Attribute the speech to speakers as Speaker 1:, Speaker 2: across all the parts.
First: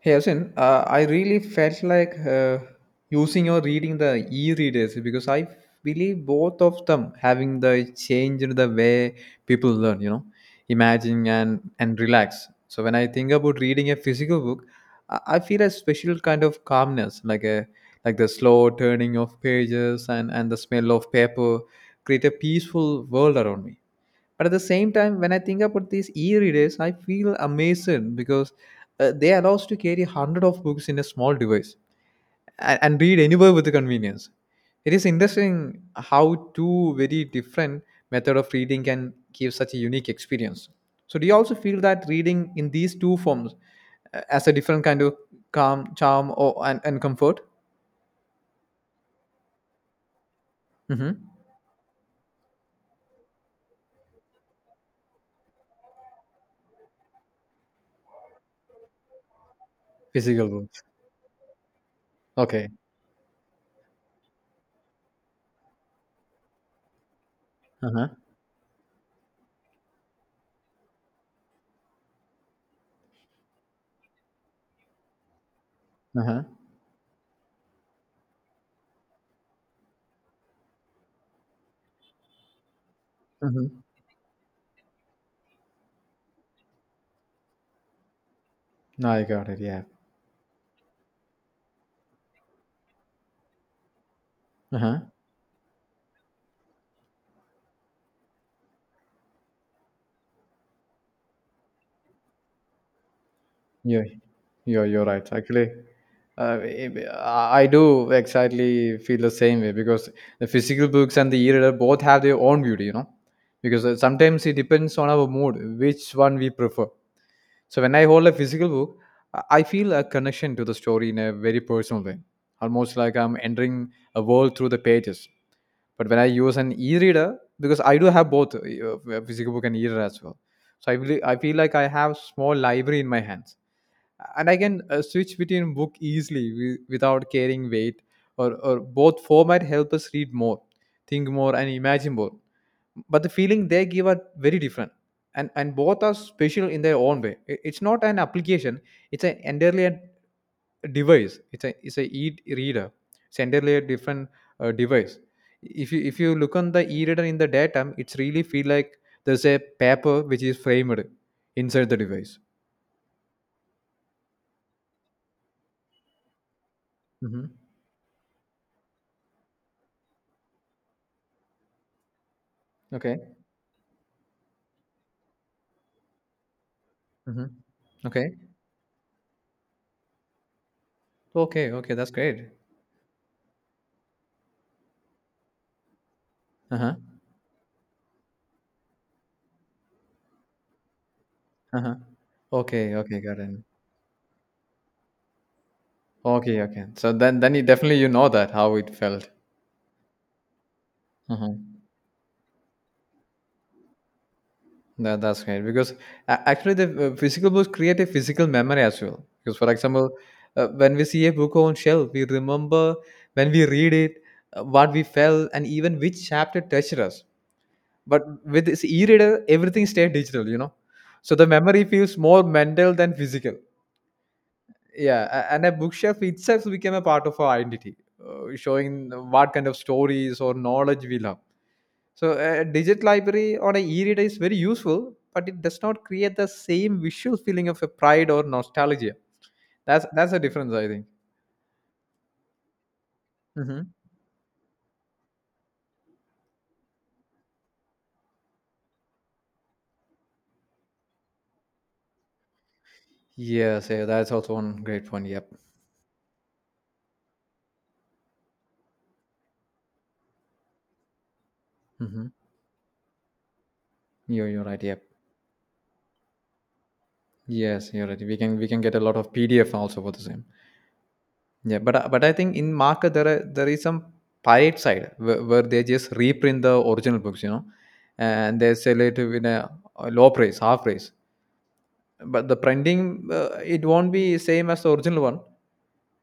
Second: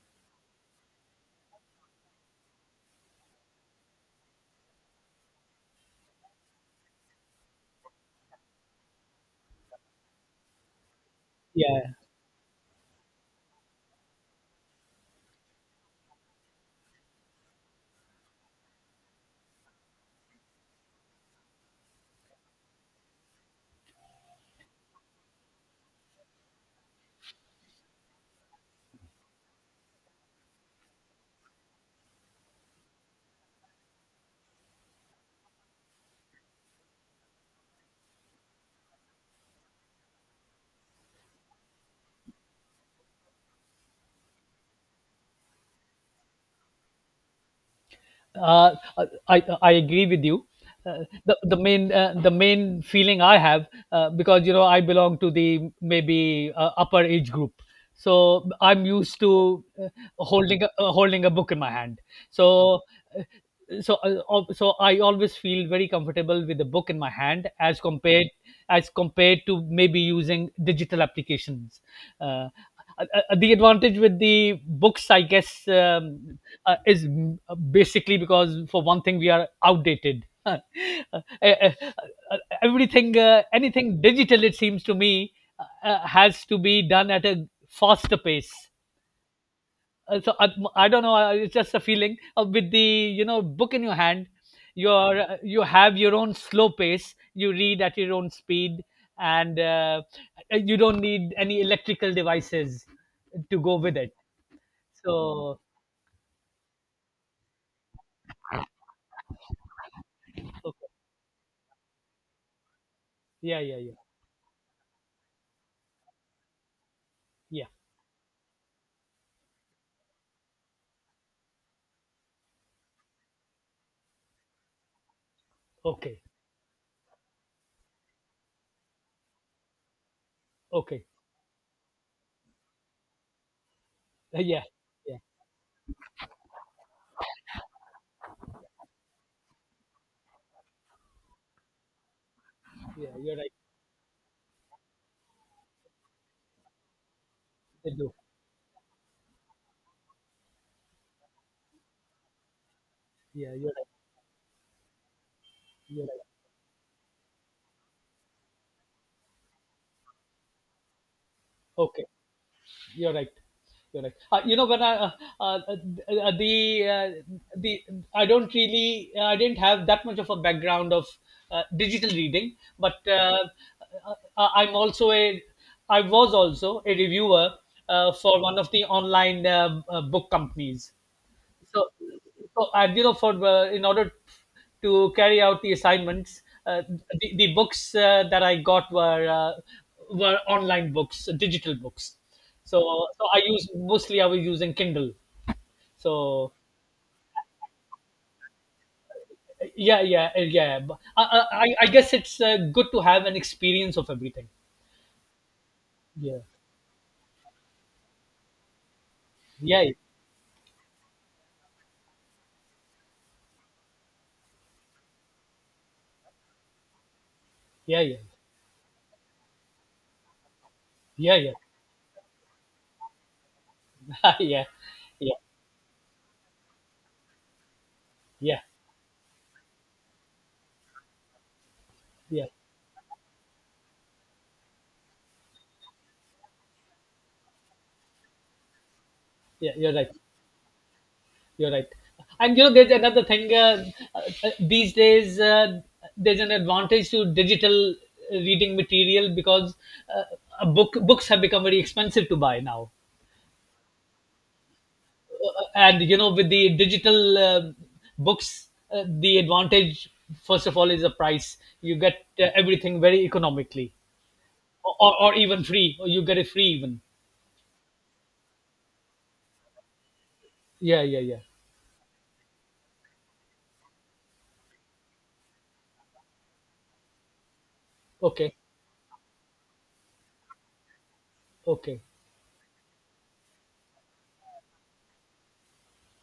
Speaker 1: Hey, Asin, I really felt like using or reading the e-readers because I believe both of them having the change in the way people learn, imagine and
Speaker 2: yeah
Speaker 1: and relax. So when I think about reading a physical book, I feel a special kind of calmness, like a like the slow turning of pages and the smell of paper create a peaceful world around me. But at the same time, when I think about these e-readers, I feel amazed because they allow us to carry hundred of books in a small device, and read anywhere with the convenience. It is interesting how two very different method of reading can give such a unique experience. So do you also feel that reading in these two forms, as a different kind of calm charm or and comfort?
Speaker 2: uh, uh, i i agree with you. uh,
Speaker 1: Mm-hmm.
Speaker 2: the the main uh, the main feeling I have, because you know, I belong to the maybe upper age group, so I'm used to,
Speaker 1: Physical
Speaker 2: holding a,
Speaker 1: books.
Speaker 2: holding a book in my hand. so
Speaker 1: Okay.
Speaker 2: uh, so uh, al- so I always feel very comfortable with the book in my hand
Speaker 1: Uh-huh.
Speaker 2: as compared to maybe using digital applications. Uh, uh, uh, the advantage with the books, I guess,
Speaker 1: Uh-huh.
Speaker 2: is basically because for one thing we are outdated. Uh, uh, Everything,
Speaker 1: Mm-hmm.
Speaker 2: anything digital, it seems to me, has to be done at a faster pace.
Speaker 1: Now I got it, yeah.
Speaker 2: So I don't know. It's just a feeling of with the, you know, book in your hand,
Speaker 1: Uh-huh.
Speaker 2: you have your own slow pace. You read at your own speed, and you don't need any electrical devices to go with
Speaker 1: Yeah,
Speaker 2: it.
Speaker 1: you're right.
Speaker 2: So
Speaker 1: Actually, I do exactly feel the same way because the
Speaker 2: okay.
Speaker 1: physical books and the e-reader both have their own beauty.
Speaker 2: Yeah, yeah,
Speaker 1: Because
Speaker 2: yeah,
Speaker 1: sometimes it depends on our mood, which one we prefer.
Speaker 2: yeah.
Speaker 1: So when I hold a physical book, I feel a connection to the story in a very personal way, almost like I'm entering a world through the pages. But when
Speaker 2: Okay,
Speaker 1: I use an e-reader, because I do have both physical book and e-reader as well, so I
Speaker 2: okay.
Speaker 1: believe I feel like I have small library in my hands, and I
Speaker 2: Yeah,
Speaker 1: can
Speaker 2: yeah,
Speaker 1: switch between book easily without carrying weight. Or both format help us read more, think more, and imagine more.
Speaker 2: yeah.
Speaker 1: But the
Speaker 2: You're right.
Speaker 1: feeling they give are very different, and both are special in their own way. It's
Speaker 2: I
Speaker 1: not
Speaker 2: do.
Speaker 1: an application; it's an entirely a device. It's a e-reader. It's
Speaker 2: Yeah, you're
Speaker 1: entirely a
Speaker 2: right.
Speaker 1: different device. If you
Speaker 2: You're
Speaker 1: if
Speaker 2: right.
Speaker 1: you look on the e-reader in the daytime, it's really feel like there's a paper which is framed inside the
Speaker 2: Okay.
Speaker 1: device.
Speaker 2: You're right. You're right. You know, when I uh, uh, the uh,
Speaker 1: Hmm.
Speaker 2: the I don't really, I didn't have that much of a background of digital reading, but
Speaker 1: Okay.
Speaker 2: I'm also a, I was also a
Speaker 1: Mhm.
Speaker 2: reviewer
Speaker 1: Okay.
Speaker 2: for one of the online book companies.
Speaker 1: Okay,
Speaker 2: So,
Speaker 1: okay, that's great.
Speaker 2: so you know, for in order to carry out the assignments,
Speaker 1: Uh-huh.
Speaker 2: the books that I got were, were online books, digital
Speaker 1: Uh-huh.
Speaker 2: books. So,
Speaker 1: Okay, okay,
Speaker 2: so
Speaker 1: got
Speaker 2: I
Speaker 1: it.
Speaker 2: use mostly, I was using Kindle. So,
Speaker 1: Okay, okay. So then you definitely you know that how it felt.
Speaker 2: yeah, yeah, yeah. But
Speaker 1: Uh-huh.
Speaker 2: I guess it's good to have an experience of everything.
Speaker 1: That's great because
Speaker 2: Yeah,
Speaker 1: actually the physical books create a physical memory as well. Because for
Speaker 2: yeah,
Speaker 1: example, when we see a book on shelf, we remember when we read it, what we felt, and even which chapter touched us.
Speaker 2: yeah, yeah,
Speaker 1: But with this e-reader, everything stays digital. So
Speaker 2: yeah,
Speaker 1: the
Speaker 2: yeah,
Speaker 1: memory feels more mental than physical.
Speaker 2: yeah,
Speaker 1: Yeah,
Speaker 2: yeah,
Speaker 1: and a bookshelf itself became a part of our identity,
Speaker 2: yeah,
Speaker 1: showing what kind of stories or knowledge we love. So,
Speaker 2: yeah,
Speaker 1: a digital library on a e-reader is very useful, but it does not create the same visual feeling of a pride or nostalgia.
Speaker 2: yeah. You're
Speaker 1: That's
Speaker 2: right.
Speaker 1: that's a difference, I think.
Speaker 2: You're right. And you know, there's another thing.
Speaker 1: Hmm.
Speaker 2: These days, there's an advantage to digital reading material because uh, a book, books have become very expensive to buy now.
Speaker 1: Yes, yeah, that's also one great point. Yep.
Speaker 2: And you know, with the digital books, the advantage first of all is the price. You get
Speaker 1: Hmm.
Speaker 2: everything very economically,
Speaker 1: You're right. Yep.
Speaker 2: or even free. Or you get it free even.
Speaker 1: Yes, you're right. We can get a lot of PDF also for the same.
Speaker 2: Yeah, yeah, yeah.
Speaker 1: Yeah, but I think in market there is some pirate side, where they just reprint the original books,
Speaker 2: Okay,
Speaker 1: and they sell it in a low price, half price.
Speaker 2: okay,
Speaker 1: But the printing, it won't be same as the original one.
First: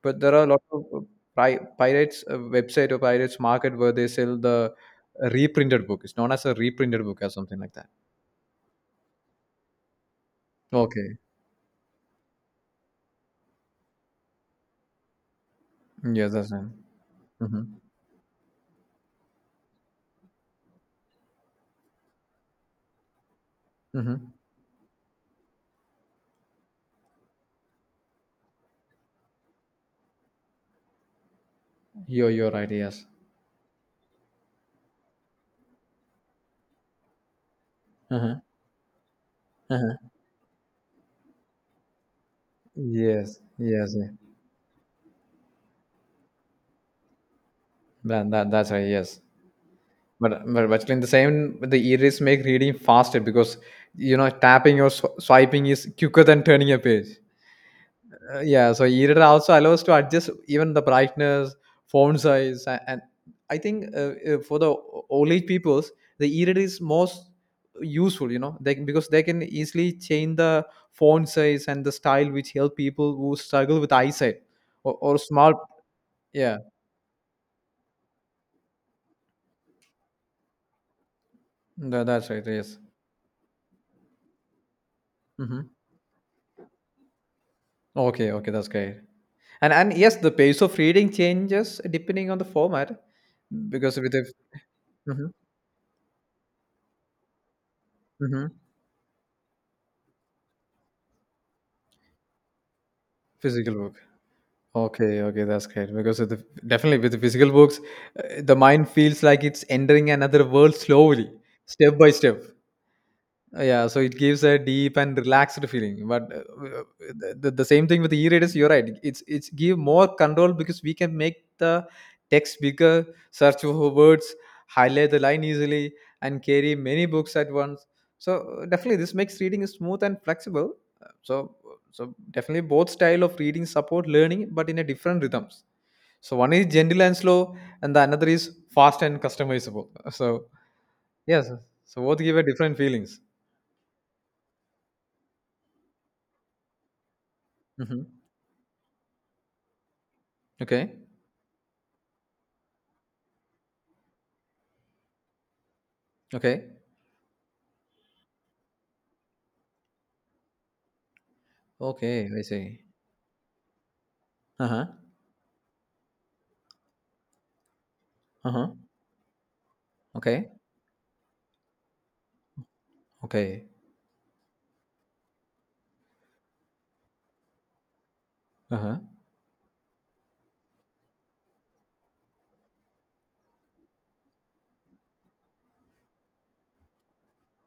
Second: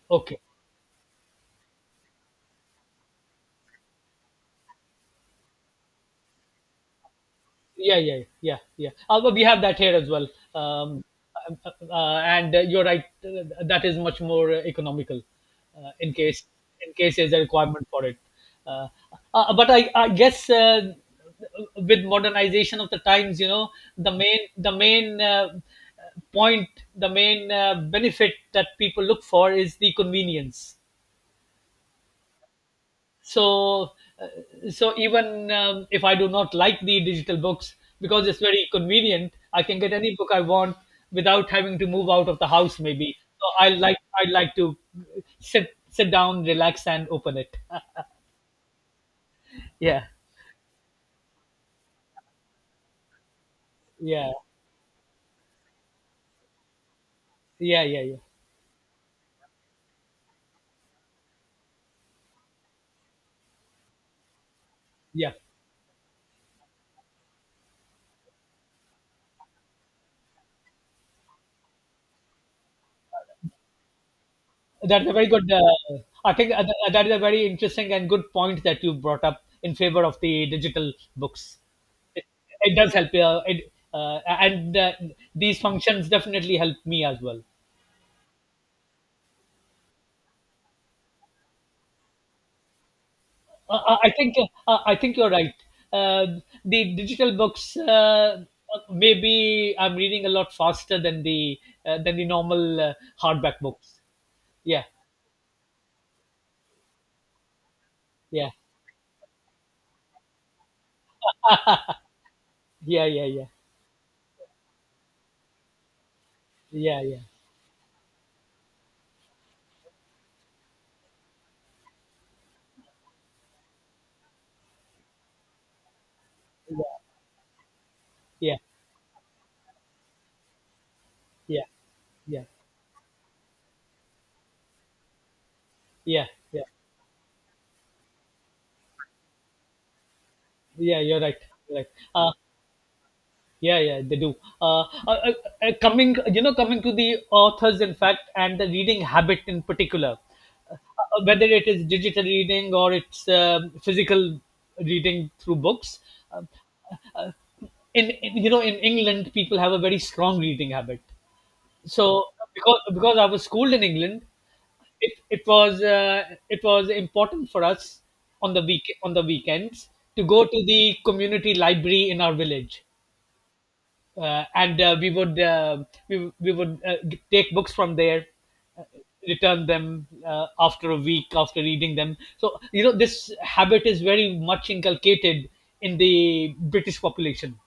Speaker 1: But there
Speaker 2: okay.
Speaker 1: are a lot of pirates website or pirates market where they sell the reprinted book. It's known as a reprinted book or something like that.
Speaker 2: Yeah, yeah, yeah, yeah. But we have that here as well. um,
Speaker 1: Okay.
Speaker 2: and you're right, that is much more economical uh, in
Speaker 1: Yes,
Speaker 2: case
Speaker 1: that's right.
Speaker 2: in case there's a
Speaker 1: Mm-hmm.
Speaker 2: requirement for it. uh, but I guess, with modernization of the times, you know, the
Speaker 1: Mm-hmm.
Speaker 2: main the main, point the main benefit that people look for is the convenience.
Speaker 1: You're right. Yes.
Speaker 2: So uh, so even if I do not like the digital books, because
Speaker 1: Uh-huh.
Speaker 2: it's very convenient, I can get
Speaker 1: Uh-huh.
Speaker 2: any book I want without having to move out of the house maybe.
Speaker 1: Yes.
Speaker 2: So I
Speaker 1: Yes,
Speaker 2: like,
Speaker 1: yeah.
Speaker 2: I like to sit down, relax and open it.
Speaker 1: That's right. Yes.
Speaker 2: Yeah,
Speaker 1: But actually, in the same, the e-reads make reading faster because
Speaker 2: yeah,
Speaker 1: tapping or swiping is quicker than turning a page.
Speaker 2: yeah, yeah, yeah, yeah,
Speaker 1: Yeah, so e-reader also allows to adjust even the brightness, font size, and, I think for the old
Speaker 2: yeah.
Speaker 1: age peoples, the e-reader is most useful. Because they can easily change the font size and the style, which help people who struggle with eyesight, or,
Speaker 2: That's a
Speaker 1: or
Speaker 2: very good.
Speaker 1: small.
Speaker 2: I think
Speaker 1: Yeah,
Speaker 2: that is a very interesting and good point that you brought up in favor of the digital books. It,
Speaker 1: that's right.
Speaker 2: it
Speaker 1: Yes.
Speaker 2: does help. And these
Speaker 1: Hmm.
Speaker 2: functions definitely help me as well.
Speaker 1: Okay, okay, that's great. And yes, the pace of reading changes depending on the format, because with the,
Speaker 2: I think you're
Speaker 1: Mhm,
Speaker 2: right. Uh, the digital books,
Speaker 1: mhm.
Speaker 2: maybe I'm reading a lot faster than the, than the normal, hardback
Speaker 1: Physical book.
Speaker 2: books. Yeah,
Speaker 1: Okay, okay, that's great. Because definitely with the physical books,
Speaker 2: yeah,
Speaker 1: the mind feels like it's entering another world slowly, step by step.
Speaker 2: yeah, yeah, yeah,
Speaker 1: Yeah, so it gives a deep and relaxed feeling, but
Speaker 2: yeah, yeah,
Speaker 1: the same thing with the e-readers. You're right, it's give more control because we can make the text bigger, search for words, highlight the line easily, and carry many books at once. So
Speaker 2: yeah,
Speaker 1: definitely this makes reading smooth and flexible. Uh, so
Speaker 2: yeah,
Speaker 1: so
Speaker 2: yeah, yeah,
Speaker 1: definitely both style of reading support learning but in a different rhythms.
Speaker 2: yeah,
Speaker 1: So one
Speaker 2: yeah.
Speaker 1: is gentle and slow, and the another is fast and customizable. So
Speaker 2: Yeah, you're right.
Speaker 1: yes,
Speaker 2: Right.
Speaker 1: so both
Speaker 2: Uh,
Speaker 1: give a different feelings.
Speaker 2: yeah, yeah, they do. Uh, uh, uh, Coming, you know, coming to the authors, in
Speaker 1: Hmm.
Speaker 2: fact, and the reading habit in particular,
Speaker 1: Okay.
Speaker 2: whether it is digital reading or it's physical reading through books. Um,
Speaker 1: Okay.
Speaker 2: uh, uh, in, you know, in England, people have a very strong reading habit. So
Speaker 1: Okay. I see.
Speaker 2: because I was schooled in England,
Speaker 1: Uh huh.
Speaker 2: it was, it was important for us
Speaker 1: Uh huh.
Speaker 2: on the weekends to go
Speaker 1: Okay.
Speaker 2: to the community library in our village,
Speaker 1: Okay.
Speaker 2: and we would, take books from there,
Speaker 1: Uh
Speaker 2: uh,
Speaker 1: huh.
Speaker 2: return them after a week after reading them. So you know this habit is very much inculcated in the British population.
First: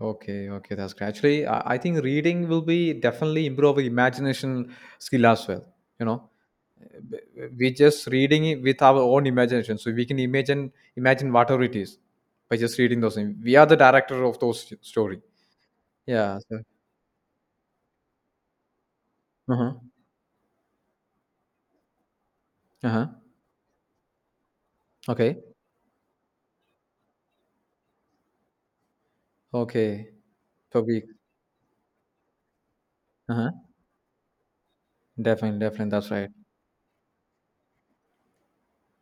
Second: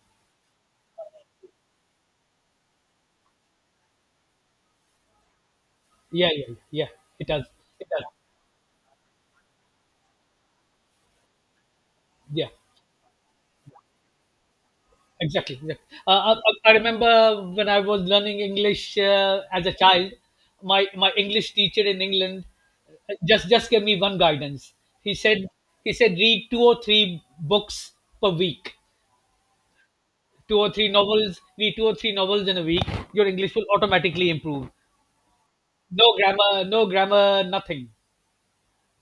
Speaker 1: Okay. Okay, that's great. Actually, I think reading will be definitely improve imagination skill as well. You know,
Speaker 2: Yeah, yeah, yeah. It does.
Speaker 1: Uh, we
Speaker 2: It
Speaker 1: just
Speaker 2: does.
Speaker 1: reading it with our own imagination, so we can imagine whatever it is
Speaker 2: Yeah.
Speaker 1: by just reading those things. We are the director of those story.
Speaker 2: Exactly. Exactly.
Speaker 1: Yeah.
Speaker 2: Uh,
Speaker 1: So.
Speaker 2: I remember when I was learning English
Speaker 1: Uh
Speaker 2: as a
Speaker 1: huh.
Speaker 2: child, my English teacher in England
Speaker 1: Uh huh.
Speaker 2: just gave me one guidance. He
Speaker 1: Okay.
Speaker 2: said he said, read two or three books per week,
Speaker 1: Okay.
Speaker 2: two or
Speaker 1: Per
Speaker 2: three
Speaker 1: week.
Speaker 2: novels. Read two or three novels in a week. Your
Speaker 1: Uh huh.
Speaker 2: English will automatically improve.
Speaker 1: Definitely. Definitely.
Speaker 2: No
Speaker 1: That's right.
Speaker 2: grammar, no grammar, nothing.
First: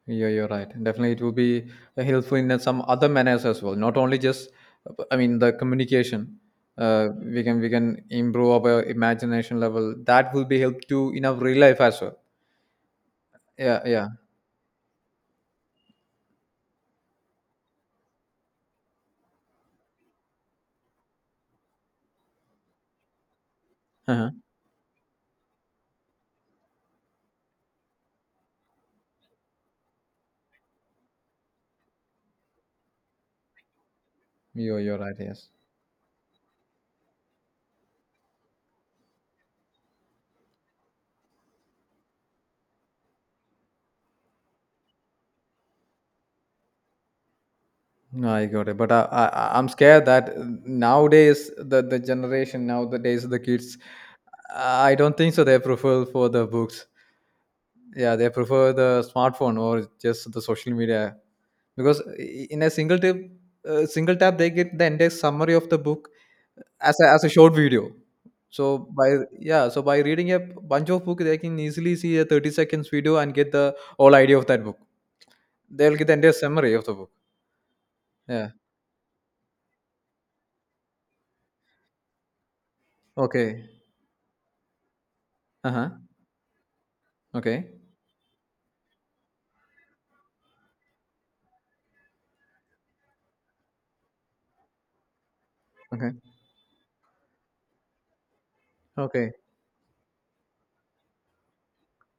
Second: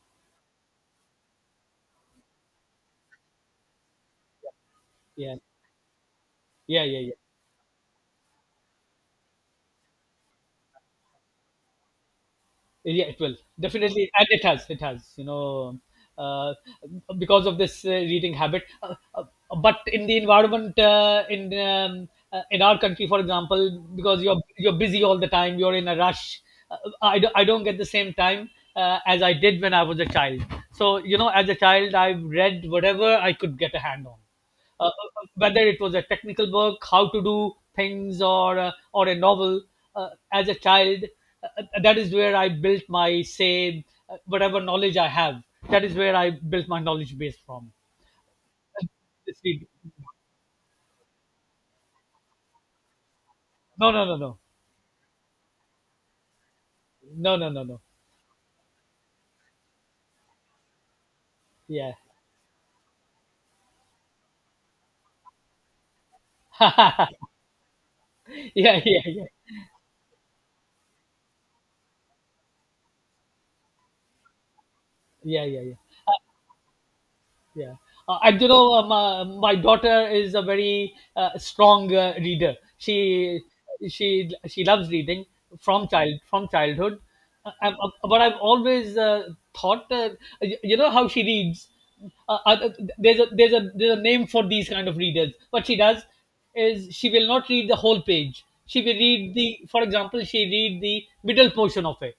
Speaker 1: Yeah, you're right. Definitely, it will be helpful in some other manners as well. Not only just, I
Speaker 2: Yeah,
Speaker 1: mean, the communication.
Speaker 2: yeah, yeah, yeah.
Speaker 1: We can improve our imagination level. That will be help to in our real life as well.
Speaker 2: Yeah, it will
Speaker 1: Yeah, yeah.
Speaker 2: definitely, and it has, it has, you know, uh, because of this reading habit, but in the environment, in our country for example, because
Speaker 1: Uh-huh.
Speaker 2: you're busy all the time, you're in a rush, uh, I don't get the same time as I did when I was a child. So you know, as a child, I read whatever I could get a hand on,
Speaker 1: You're
Speaker 2: uh,
Speaker 1: you're right. Yes.
Speaker 2: whether it was a technical work, how to do things, or, or a novel. As a child, that is where I built my, say, whatever knowledge I have. That is where I built my knowledge base from.
Speaker 1: No, I got it. But I'm scared that nowadays the generation nowadays the kids,
Speaker 2: No, no, no, no,
Speaker 1: I don't think so. They prefer for the books.
Speaker 2: no, no, no, no, no.
Speaker 1: Yeah, they prefer the smartphone or just the social media
Speaker 2: Yeah,
Speaker 1: because in a single tip, single tap, they get the entire summary of the book as a short video. So
Speaker 2: yeah, yeah,
Speaker 1: by
Speaker 2: yeah,
Speaker 1: yeah, so by reading a bunch of book, they can easily see a 30 seconds video and get the whole idea of that book.
Speaker 2: yeah, yeah. Yeah.
Speaker 1: They'll get the entire summary of the book.
Speaker 2: Yeah, and you
Speaker 1: Yeah.
Speaker 2: know, my daughter is a very strong reader. She
Speaker 1: Okay.
Speaker 2: she she loves reading
Speaker 1: Uh
Speaker 2: from
Speaker 1: huh.
Speaker 2: childhood. Uh,
Speaker 1: Okay.
Speaker 2: um, uh, but I've always thought, you know, how she reads. Uh, uh, there's a name for these kind of readers. What she does
Speaker 1: Okay.
Speaker 2: is she will not read the whole page. She will
Speaker 1: Okay.
Speaker 2: read the, for example, she read the middle portion of it,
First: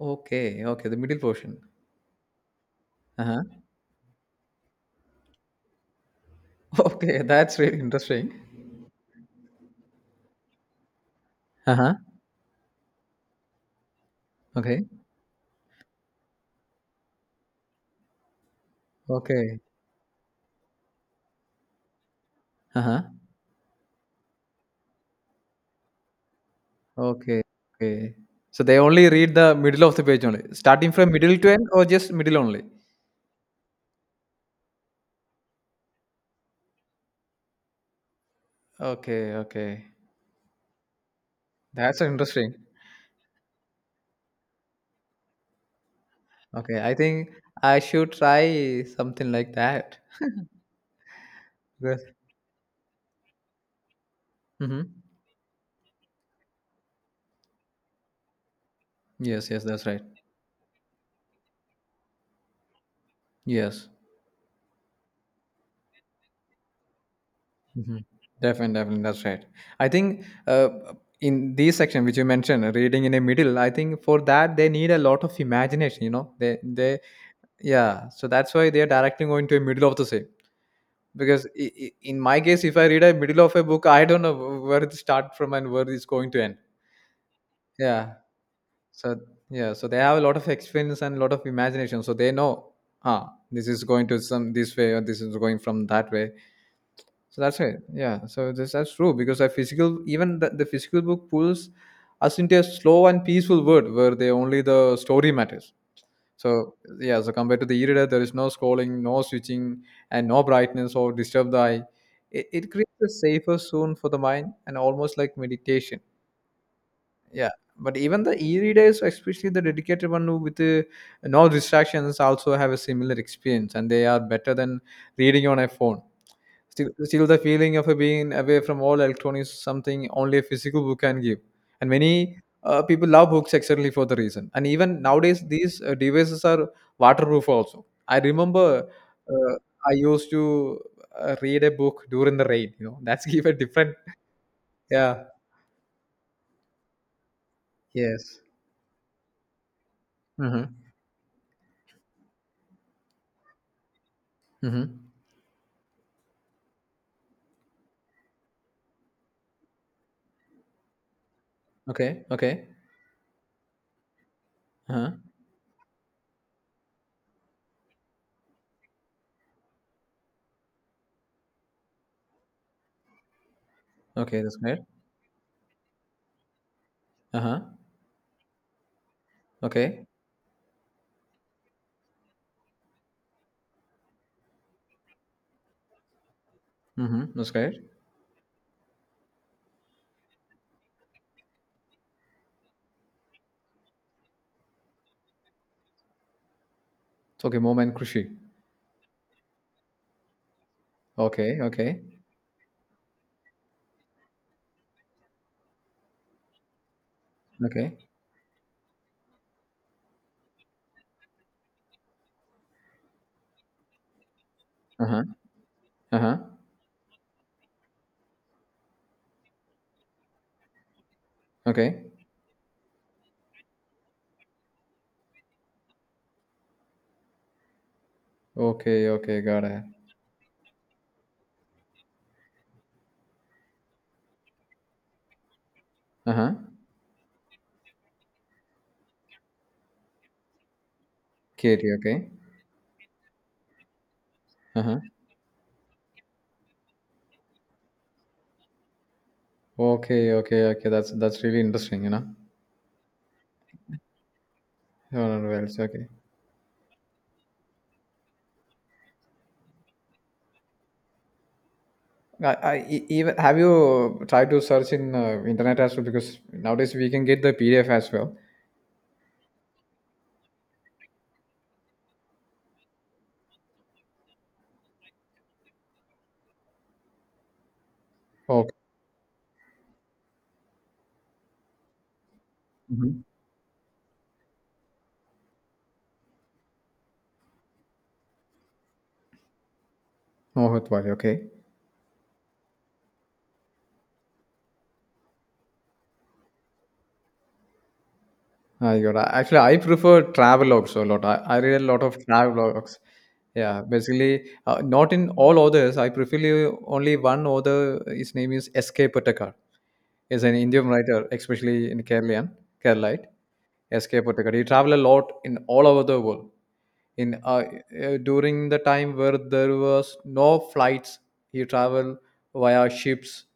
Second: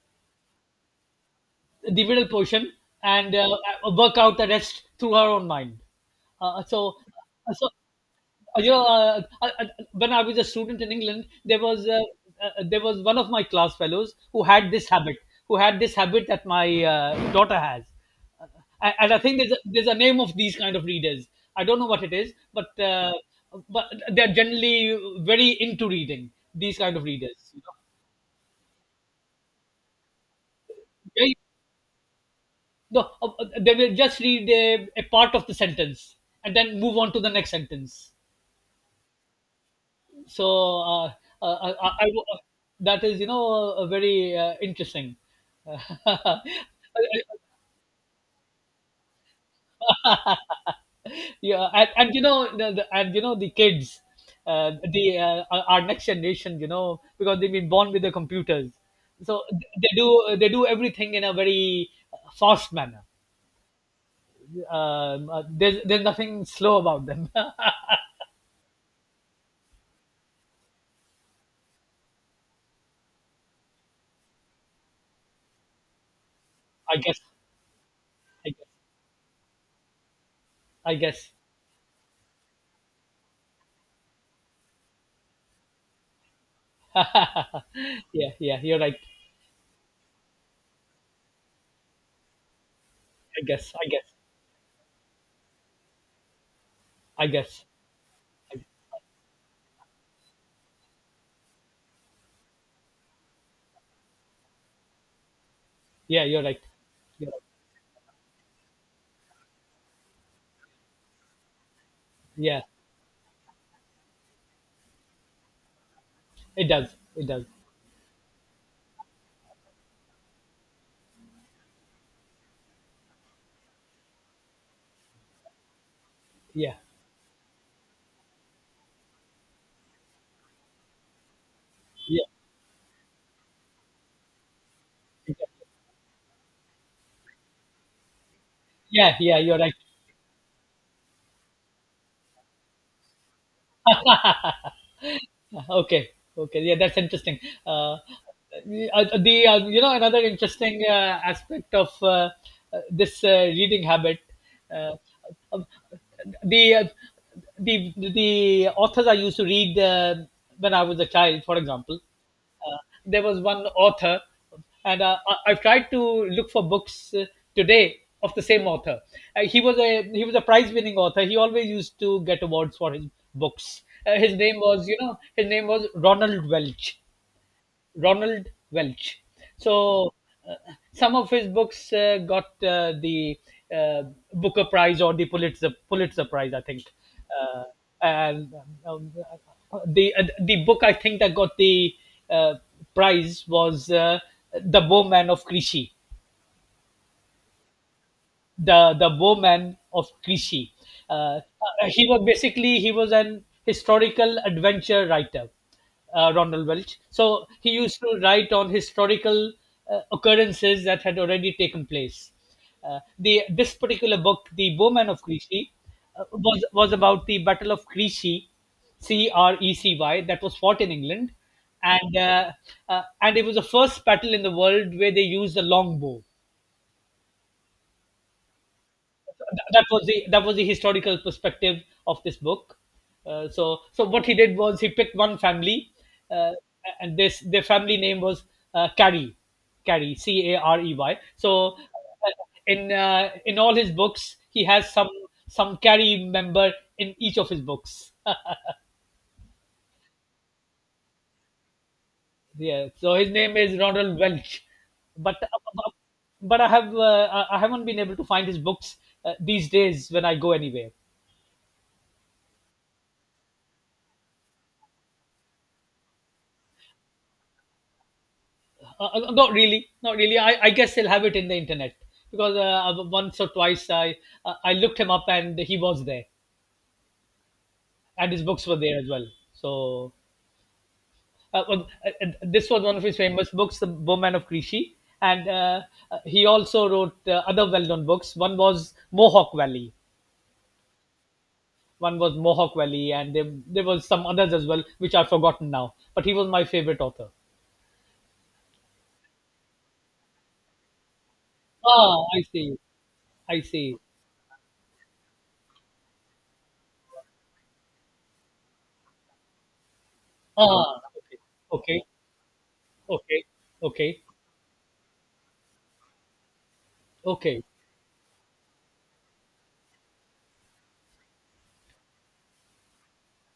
Speaker 1: Okay. Okay. The middle portion.
Speaker 2: the middle portion,
Speaker 1: Uh
Speaker 2: and
Speaker 1: huh.
Speaker 2: work out the rest through her own mind. Uh, so,
Speaker 1: Okay. That's
Speaker 2: so
Speaker 1: really interesting.
Speaker 2: you know, I, when I was a student in England, there
Speaker 1: Uh
Speaker 2: was,
Speaker 1: huh.
Speaker 2: there was one of my class fellows who had
Speaker 1: Okay.
Speaker 2: this habit, who had this habit that my daughter has. And I think
Speaker 1: Okay.
Speaker 2: there's a name of these kind of readers. I don't know what it is, but
Speaker 1: Uh huh.
Speaker 2: but they're generally very into reading, these kind of readers.
Speaker 1: Okay,
Speaker 2: You know?
Speaker 1: okay. So they only read the middle of the page only. Starting from middle
Speaker 2: Very.
Speaker 1: to end or just middle only?
Speaker 2: No, they will just read a part of the sentence and then move on to the next sentence.
Speaker 1: Okay, okay.
Speaker 2: So uh, uh, I, I,
Speaker 1: That's
Speaker 2: I, uh,
Speaker 1: interesting.
Speaker 2: that is, you know, very interesting.
Speaker 1: Okay, I think I should try something like that.
Speaker 2: Yeah,
Speaker 1: Yes.
Speaker 2: and you know, and you know, the kids,
Speaker 1: Mm-hmm.
Speaker 2: the our next generation, you know, because they've been born with the computers, so
Speaker 1: Yes, yes, that's
Speaker 2: they
Speaker 1: right.
Speaker 2: do, they do everything in a very fast manner.
Speaker 1: Yes.
Speaker 2: There's there's nothing slow about them.
Speaker 1: Mm-hmm. Definitely, definitely, that's right. I think in this section which you mentioned, reading in a middle, I think for that they need a lot of imagination. You know, they,
Speaker 2: I guess.
Speaker 1: yeah. So
Speaker 2: I
Speaker 1: that's
Speaker 2: guess.
Speaker 1: why they are directly going to a middle of the same.
Speaker 2: I guess.
Speaker 1: Because I, in my case, if I read a middle of a book, I don't know where it start from, and where it's going to end. Yeah.
Speaker 2: Yeah, yeah, you're right.
Speaker 1: So, yeah, so they have a lot of experience and a lot of imagination, so they know, ah,
Speaker 2: I
Speaker 1: this
Speaker 2: guess.
Speaker 1: is
Speaker 2: I
Speaker 1: going
Speaker 2: guess.
Speaker 1: to some this way, or this is going from that way.
Speaker 2: I
Speaker 1: So that's
Speaker 2: guess.
Speaker 1: it, yeah. So
Speaker 2: I guess.
Speaker 1: this that's true, because a physical even the physical book pulls us into a slow and peaceful world where they only the story matters.
Speaker 2: Yeah, you're right.
Speaker 1: So, yeah,
Speaker 2: You're
Speaker 1: so
Speaker 2: right.
Speaker 1: compared to the e-reader, there is no scrolling, no switching, and no brightness or disturb the eye. It,
Speaker 2: Yeah,
Speaker 1: it creates a safer zone for the mind, and almost like meditation.
Speaker 2: it does. It does.
Speaker 1: Yeah, but even the e-readers, especially the dedicated one who with no distractions, also have a similar experience, and they are better than reading on a phone.
Speaker 2: Yeah,
Speaker 1: Still, the feeling of being away from all electronics is something only a physical book can give. And
Speaker 2: yeah,
Speaker 1: many people love books exactly for the reason. And even
Speaker 2: it
Speaker 1: nowadays,
Speaker 2: does.
Speaker 1: these devices are waterproof also. I remember
Speaker 2: Yeah, yeah.
Speaker 1: uh,
Speaker 2: You're right.
Speaker 1: I used to read a book during the rain. That's give a different. Yeah.
Speaker 2: Okay, okay. Yeah, that's interesting. Uh, uh,
Speaker 1: Yes.
Speaker 2: the You know, another
Speaker 1: Mm-hmm.
Speaker 2: interesting aspect of this reading habit.
Speaker 1: Mm-hmm.
Speaker 2: Uh, um, the uh, the the authors I used to read when I was a child, for example.
Speaker 1: Okay. Okay.
Speaker 2: Uh, there was one author, and
Speaker 1: Uh-huh.
Speaker 2: I've tried to look for books today of the same author. He was a prize winning author. He always used to get awards for his books. Uh, his
Speaker 1: Okay. That's
Speaker 2: name
Speaker 1: great.
Speaker 2: was you know, his name was Ronald Welch.
Speaker 1: Uh-huh.
Speaker 2: Ronald Welch.
Speaker 1: Okay.
Speaker 2: So uh, some of his books got the uh, Booker Prize or the Pulitzer Prize, I think.
Speaker 1: Mm-hmm. That's
Speaker 2: Uh,
Speaker 1: great.
Speaker 2: and um, the book I think that got the uh, prize was, The Bowman of Clichy,
Speaker 1: It's okay. Moment, Krishi.
Speaker 2: the Bowman of Clichy. Uh, uh,
Speaker 1: Okay. Okay.
Speaker 2: he was basically he was an historical adventure writer, Ronald Welch. So he
Speaker 1: Okay.
Speaker 2: used to write on historical occurrences that had already taken place. The This particular book, The Bowman of
Speaker 1: Uh-huh.
Speaker 2: Crecy,
Speaker 1: Uh-huh.
Speaker 2: was about the Battle of Crecy, C R E C Y, that was fought in England,
Speaker 1: Okay.
Speaker 2: and uh, and it was the first battle in the world where they used the longbow.
Speaker 1: Okay, okay, got
Speaker 2: Th-
Speaker 1: it.
Speaker 2: that was the that was the historical perspective of this book. So so what he did was he picked one family, uh,
Speaker 1: Uh-huh.
Speaker 2: and this, their family name was, Carey, Carey C A R E Y. So
Speaker 1: Katie, okay.
Speaker 2: in all his books, he has
Speaker 1: Uh-huh.
Speaker 2: some Carey member in each of his books.
Speaker 1: Okay, okay, okay. That's really interesting,
Speaker 2: Yeah, so his name is Ronald Welch, but
Speaker 1: Oh, no, well, it's okay.
Speaker 2: but I haven't been able to find his books these days when I go anywhere.
Speaker 1: Even have you tried to search in internet as well, because nowadays we can get the PDF as well.
Speaker 2: Not really, not really. I guess they'll have it in the internet because, once or twice I looked him up and he was there and his books
Speaker 1: Okay.
Speaker 2: were there as well. So, well, this was one of his
Speaker 1: Mm-hmm.
Speaker 2: famous books, The Bowman of Krishi, and, he also wrote other well-known books. One was Mohawk Valley,
Speaker 1: Mohit Wali, okay.
Speaker 2: one was Mohawk Valley, and there was some others as well which I've forgotten now. But he was my favorite author.
Speaker 1: I got it. Actually, I prefer travel also a lot. I read a lot of
Speaker 2: Ah, I
Speaker 1: travel
Speaker 2: see,
Speaker 1: logs.
Speaker 2: I
Speaker 1: Yeah,
Speaker 2: see.
Speaker 1: basically, not in all others. I prefer only one author. His name is S.K. Patakar. Is an Indian
Speaker 2: Ah,
Speaker 1: writer,
Speaker 2: okay,
Speaker 1: especially
Speaker 2: okay,
Speaker 1: in Keralian, Keralite.
Speaker 2: okay,
Speaker 1: S.K.
Speaker 2: okay.
Speaker 1: Pottekar. He traveled a lot in all over the world. In
Speaker 2: Okay,
Speaker 1: During the time where there was no flights, he traveled via ships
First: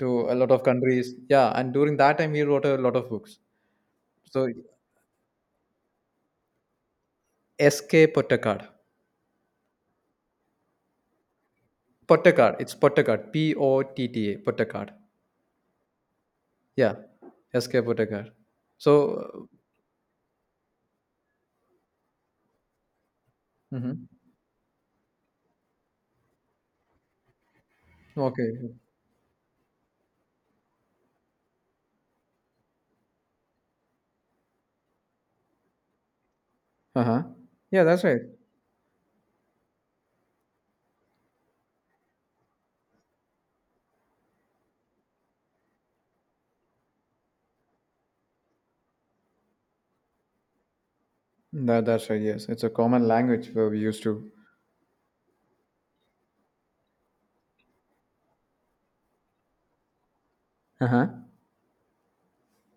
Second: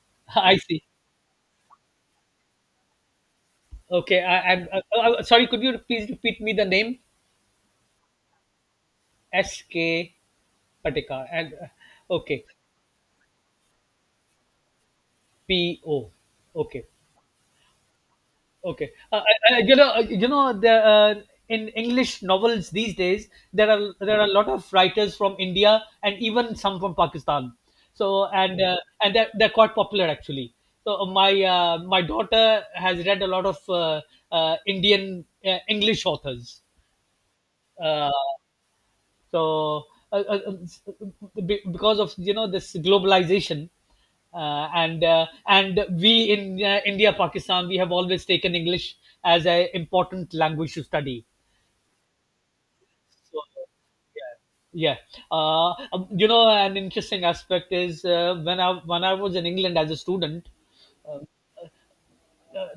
Speaker 1: to a lot
Speaker 2: I
Speaker 1: of
Speaker 2: see.
Speaker 1: countries. Yeah, and during that time, he wrote a lot of books.
Speaker 2: Okay,
Speaker 1: So
Speaker 2: I'm sorry. Could you please repeat me the name?
Speaker 1: S.K. Pottekar,
Speaker 2: S K Patikar and, okay,
Speaker 1: Pottekar. It's Pottekar. POTTA. Pottekar.
Speaker 2: P O. Okay,
Speaker 1: Yeah, S.K. Pottekar.
Speaker 2: okay.
Speaker 1: So,
Speaker 2: The, in English novels these days there are
Speaker 1: mhm.
Speaker 2: there are a lot of writers from India and even some from Pakistan. So, and,
Speaker 1: Okay.
Speaker 2: and they're quite popular actually. So, my, my daughter has read a lot of, Indian, English authors.
Speaker 1: Uh huh. Yeah, that's
Speaker 2: Uh,
Speaker 1: right.
Speaker 2: So because of, this globalization, and, and we in, India, Pakistan, we have always taken English as an important language to study.
Speaker 1: That's right. Yes, it's a common
Speaker 2: So,
Speaker 1: language where we used
Speaker 2: yeah,
Speaker 1: to.
Speaker 2: yeah. An interesting aspect is, when I was in England as a student,
Speaker 1: Uh huh.
Speaker 2: uh,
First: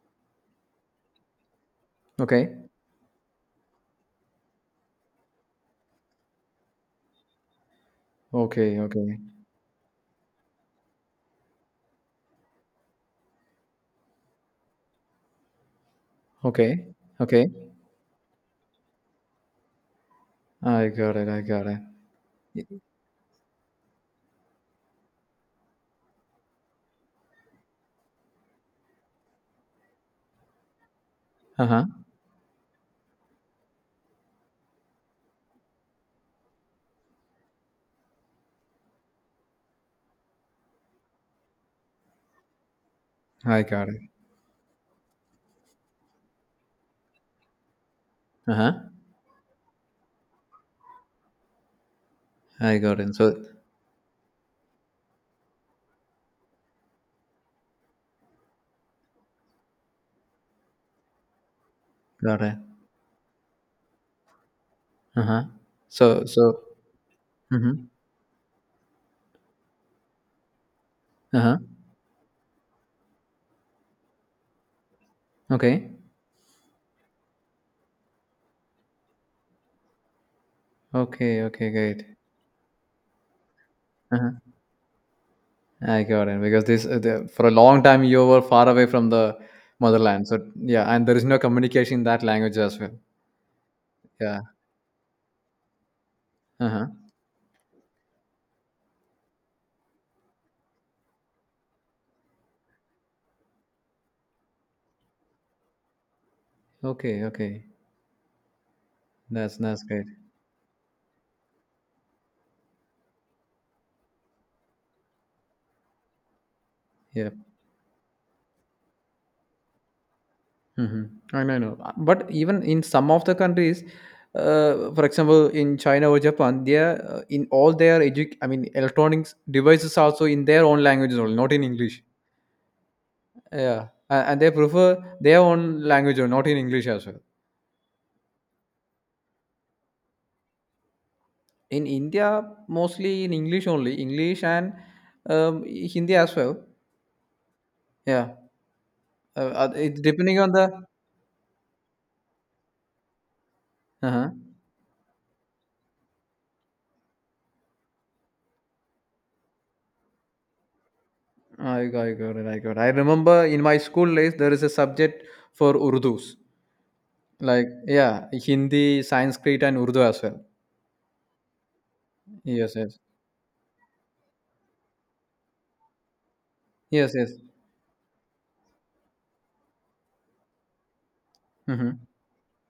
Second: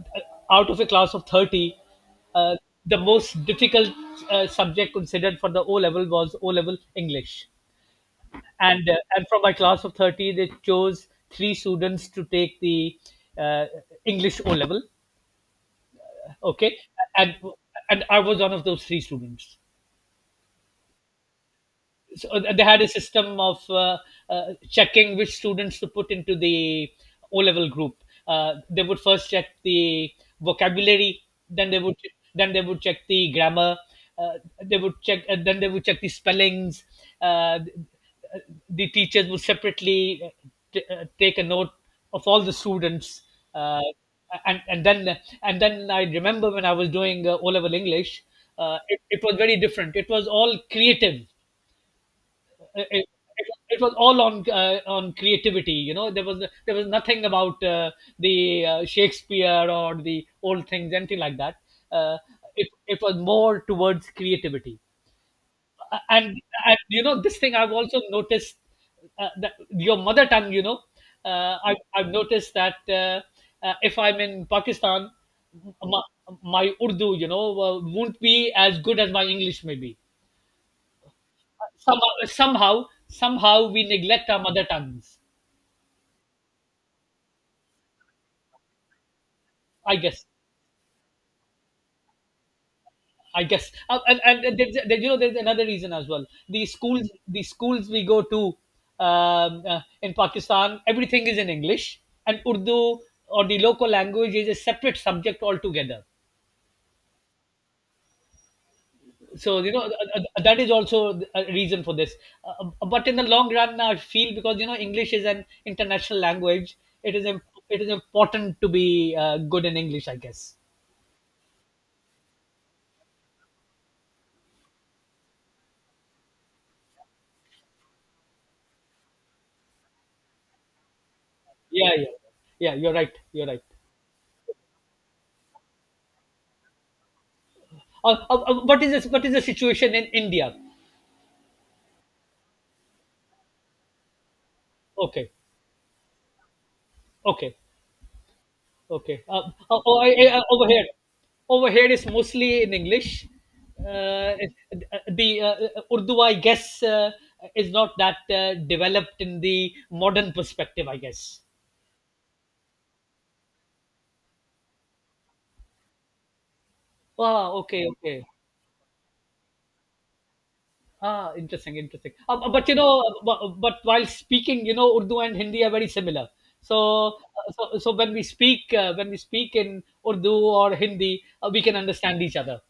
Speaker 2: out of a class of 30,
Speaker 1: Okay.
Speaker 2: uh, the most difficult subject considered for the O level was O level English,
Speaker 1: Okay,
Speaker 2: and, uh,
Speaker 1: okay,
Speaker 2: and from my class of 30 they chose three students to take the, uh, English O level, okay,
Speaker 1: okay,
Speaker 2: and,
Speaker 1: okay.
Speaker 2: I was one of those three students.
Speaker 1: I got it. I got it.
Speaker 2: So, they had a system of, checking which students to put into the O level group. They would first check the vocabulary,
Speaker 1: Uh
Speaker 2: then they
Speaker 1: huh.
Speaker 2: would, check the grammar, uh, they would check then they would check the spellings. Uh, the teachers would separately, take a note of all the students.
Speaker 1: I
Speaker 2: Uh,
Speaker 1: got it.
Speaker 2: and then I remember when I was doing, O level English,
Speaker 1: Uh huh.
Speaker 2: it was very different. It was all creative.
Speaker 1: I
Speaker 2: it,
Speaker 1: got it. So
Speaker 2: it, it was all on, on creativity. There was nothing about, the Shakespeare or the old things, anything like that. uh,
Speaker 1: got it.
Speaker 2: it was more towards creativity.
Speaker 1: Uh huh.
Speaker 2: Uh,
Speaker 1: So
Speaker 2: and
Speaker 1: so.
Speaker 2: and this thing I've
Speaker 1: Mm-hmm.
Speaker 2: also noticed, that your mother tongue,
Speaker 1: Uh
Speaker 2: uh,
Speaker 1: huh.
Speaker 2: I, I've noticed that, if I'm in Pakistan,
Speaker 1: Okay.
Speaker 2: my, my Urdu, won't be as good as my English maybe.
Speaker 1: Okay, okay, great.
Speaker 2: Somehow somehow somehow we
Speaker 1: Uh
Speaker 2: neglect
Speaker 1: huh.
Speaker 2: our mother tongues,
Speaker 1: I got it because for a long time you were far away from the
Speaker 2: i guess
Speaker 1: motherland. So yeah, and there is no communication in that language as well.
Speaker 2: I guess. Uh, and,
Speaker 1: Yeah.
Speaker 2: and there's, there's another reason as well. the
Speaker 1: Uh huh.
Speaker 2: schools the schools we go to, in Pakistan, everything is in English, and Urdu or the local language is a separate subject altogether.
Speaker 1: Okay, okay. That's
Speaker 2: So,
Speaker 1: that's great.
Speaker 2: that is also a reason for this. But in the long run I feel, because, English is an international language, it is
Speaker 1: Yeah.
Speaker 2: im- it is important to be, good in English, I guess.
Speaker 1: Mhm. I know, I know. But even in some of the countries, for example, in China or Japan, they are in all their I mean, electronics devices also in their own languages only, not in
Speaker 2: Yeah,
Speaker 1: English.
Speaker 2: yeah, yeah. You're right. You're right.
Speaker 1: Yeah, and they prefer their own language or not in English as well.
Speaker 2: What is this? What is the situation in India?
Speaker 1: In India, mostly in English only, English and
Speaker 2: Okay,
Speaker 1: Hindi as well.
Speaker 2: okay,
Speaker 1: Yeah,
Speaker 2: okay. Oh,
Speaker 1: it's depending on
Speaker 2: over
Speaker 1: the.
Speaker 2: here, over here is mostly in English.
Speaker 1: Uh-huh.
Speaker 2: It- the Urdu, I guess, is not that, developed in the modern perspective, I guess.
Speaker 1: I got it. I remember in my school days there is a subject for Urdus.
Speaker 2: Ah,
Speaker 1: Like,
Speaker 2: okay, okay.
Speaker 1: yeah, Hindi, Sanskrit, and Urdu as well.
Speaker 2: Ah, interesting, interesting. Uh, bu- but you
Speaker 1: Yes, yes,
Speaker 2: know, bu- but while speaking, Urdu and Hindi are very similar.
Speaker 1: yes,
Speaker 2: So,
Speaker 1: yes.
Speaker 2: so when we speak in Urdu or Hindi, we can
Speaker 1: Hmm.
Speaker 2: understand each other.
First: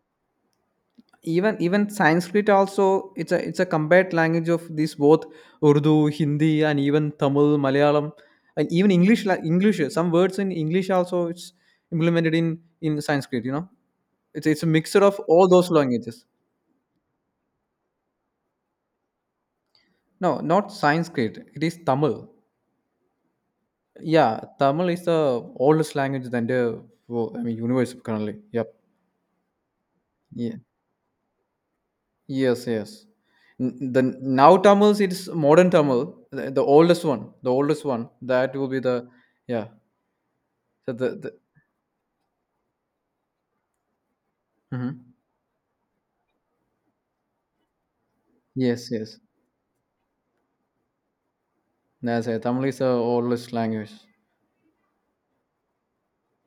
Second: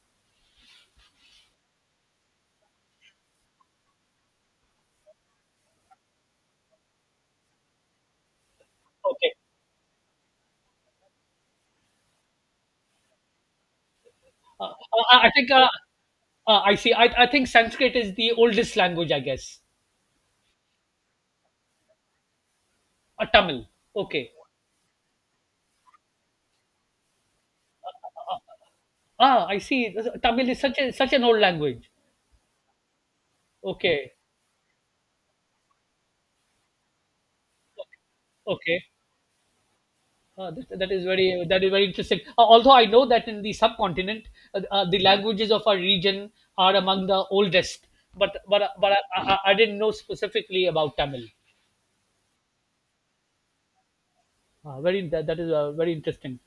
Speaker 1: Even Sanskrit also it's a combined language of these both Urdu, Hindi, and even Tamil, Malayalam, and even English.
Speaker 2: Okay.
Speaker 1: English, some words in English also it's implemented in Sanskrit. It's
Speaker 2: uh,
Speaker 1: a mixture of
Speaker 2: I, I
Speaker 1: all
Speaker 2: think uh,
Speaker 1: those languages.
Speaker 2: I see. I think Sanskrit is the oldest language, I guess.
Speaker 1: No, not Sanskrit. It is Tamil.
Speaker 2: Tamil. Okay.
Speaker 1: Yeah, Tamil is the oldest language than the I mean universe currently. Yep.
Speaker 2: Ah, I see. Tamil
Speaker 1: Yeah.
Speaker 2: is such an old language.
Speaker 1: Yes, yes. The
Speaker 2: Okay.
Speaker 1: now Tamils, it's modern Tamil, the oldest one, the oldest one. That will be
Speaker 2: Okay.
Speaker 1: the, yeah.
Speaker 2: That
Speaker 1: So
Speaker 2: is
Speaker 1: the
Speaker 2: very that is very interesting. Although I know that in the subcontinent, the
Speaker 1: hmm,
Speaker 2: languages of our region are among the oldest, but but
Speaker 1: yes,
Speaker 2: but
Speaker 1: yes.
Speaker 2: I, I, I didn't know specifically about Tamil.
Speaker 1: That's it. Tamil is the oldest language.
Speaker 2: Very, that is, very interesting.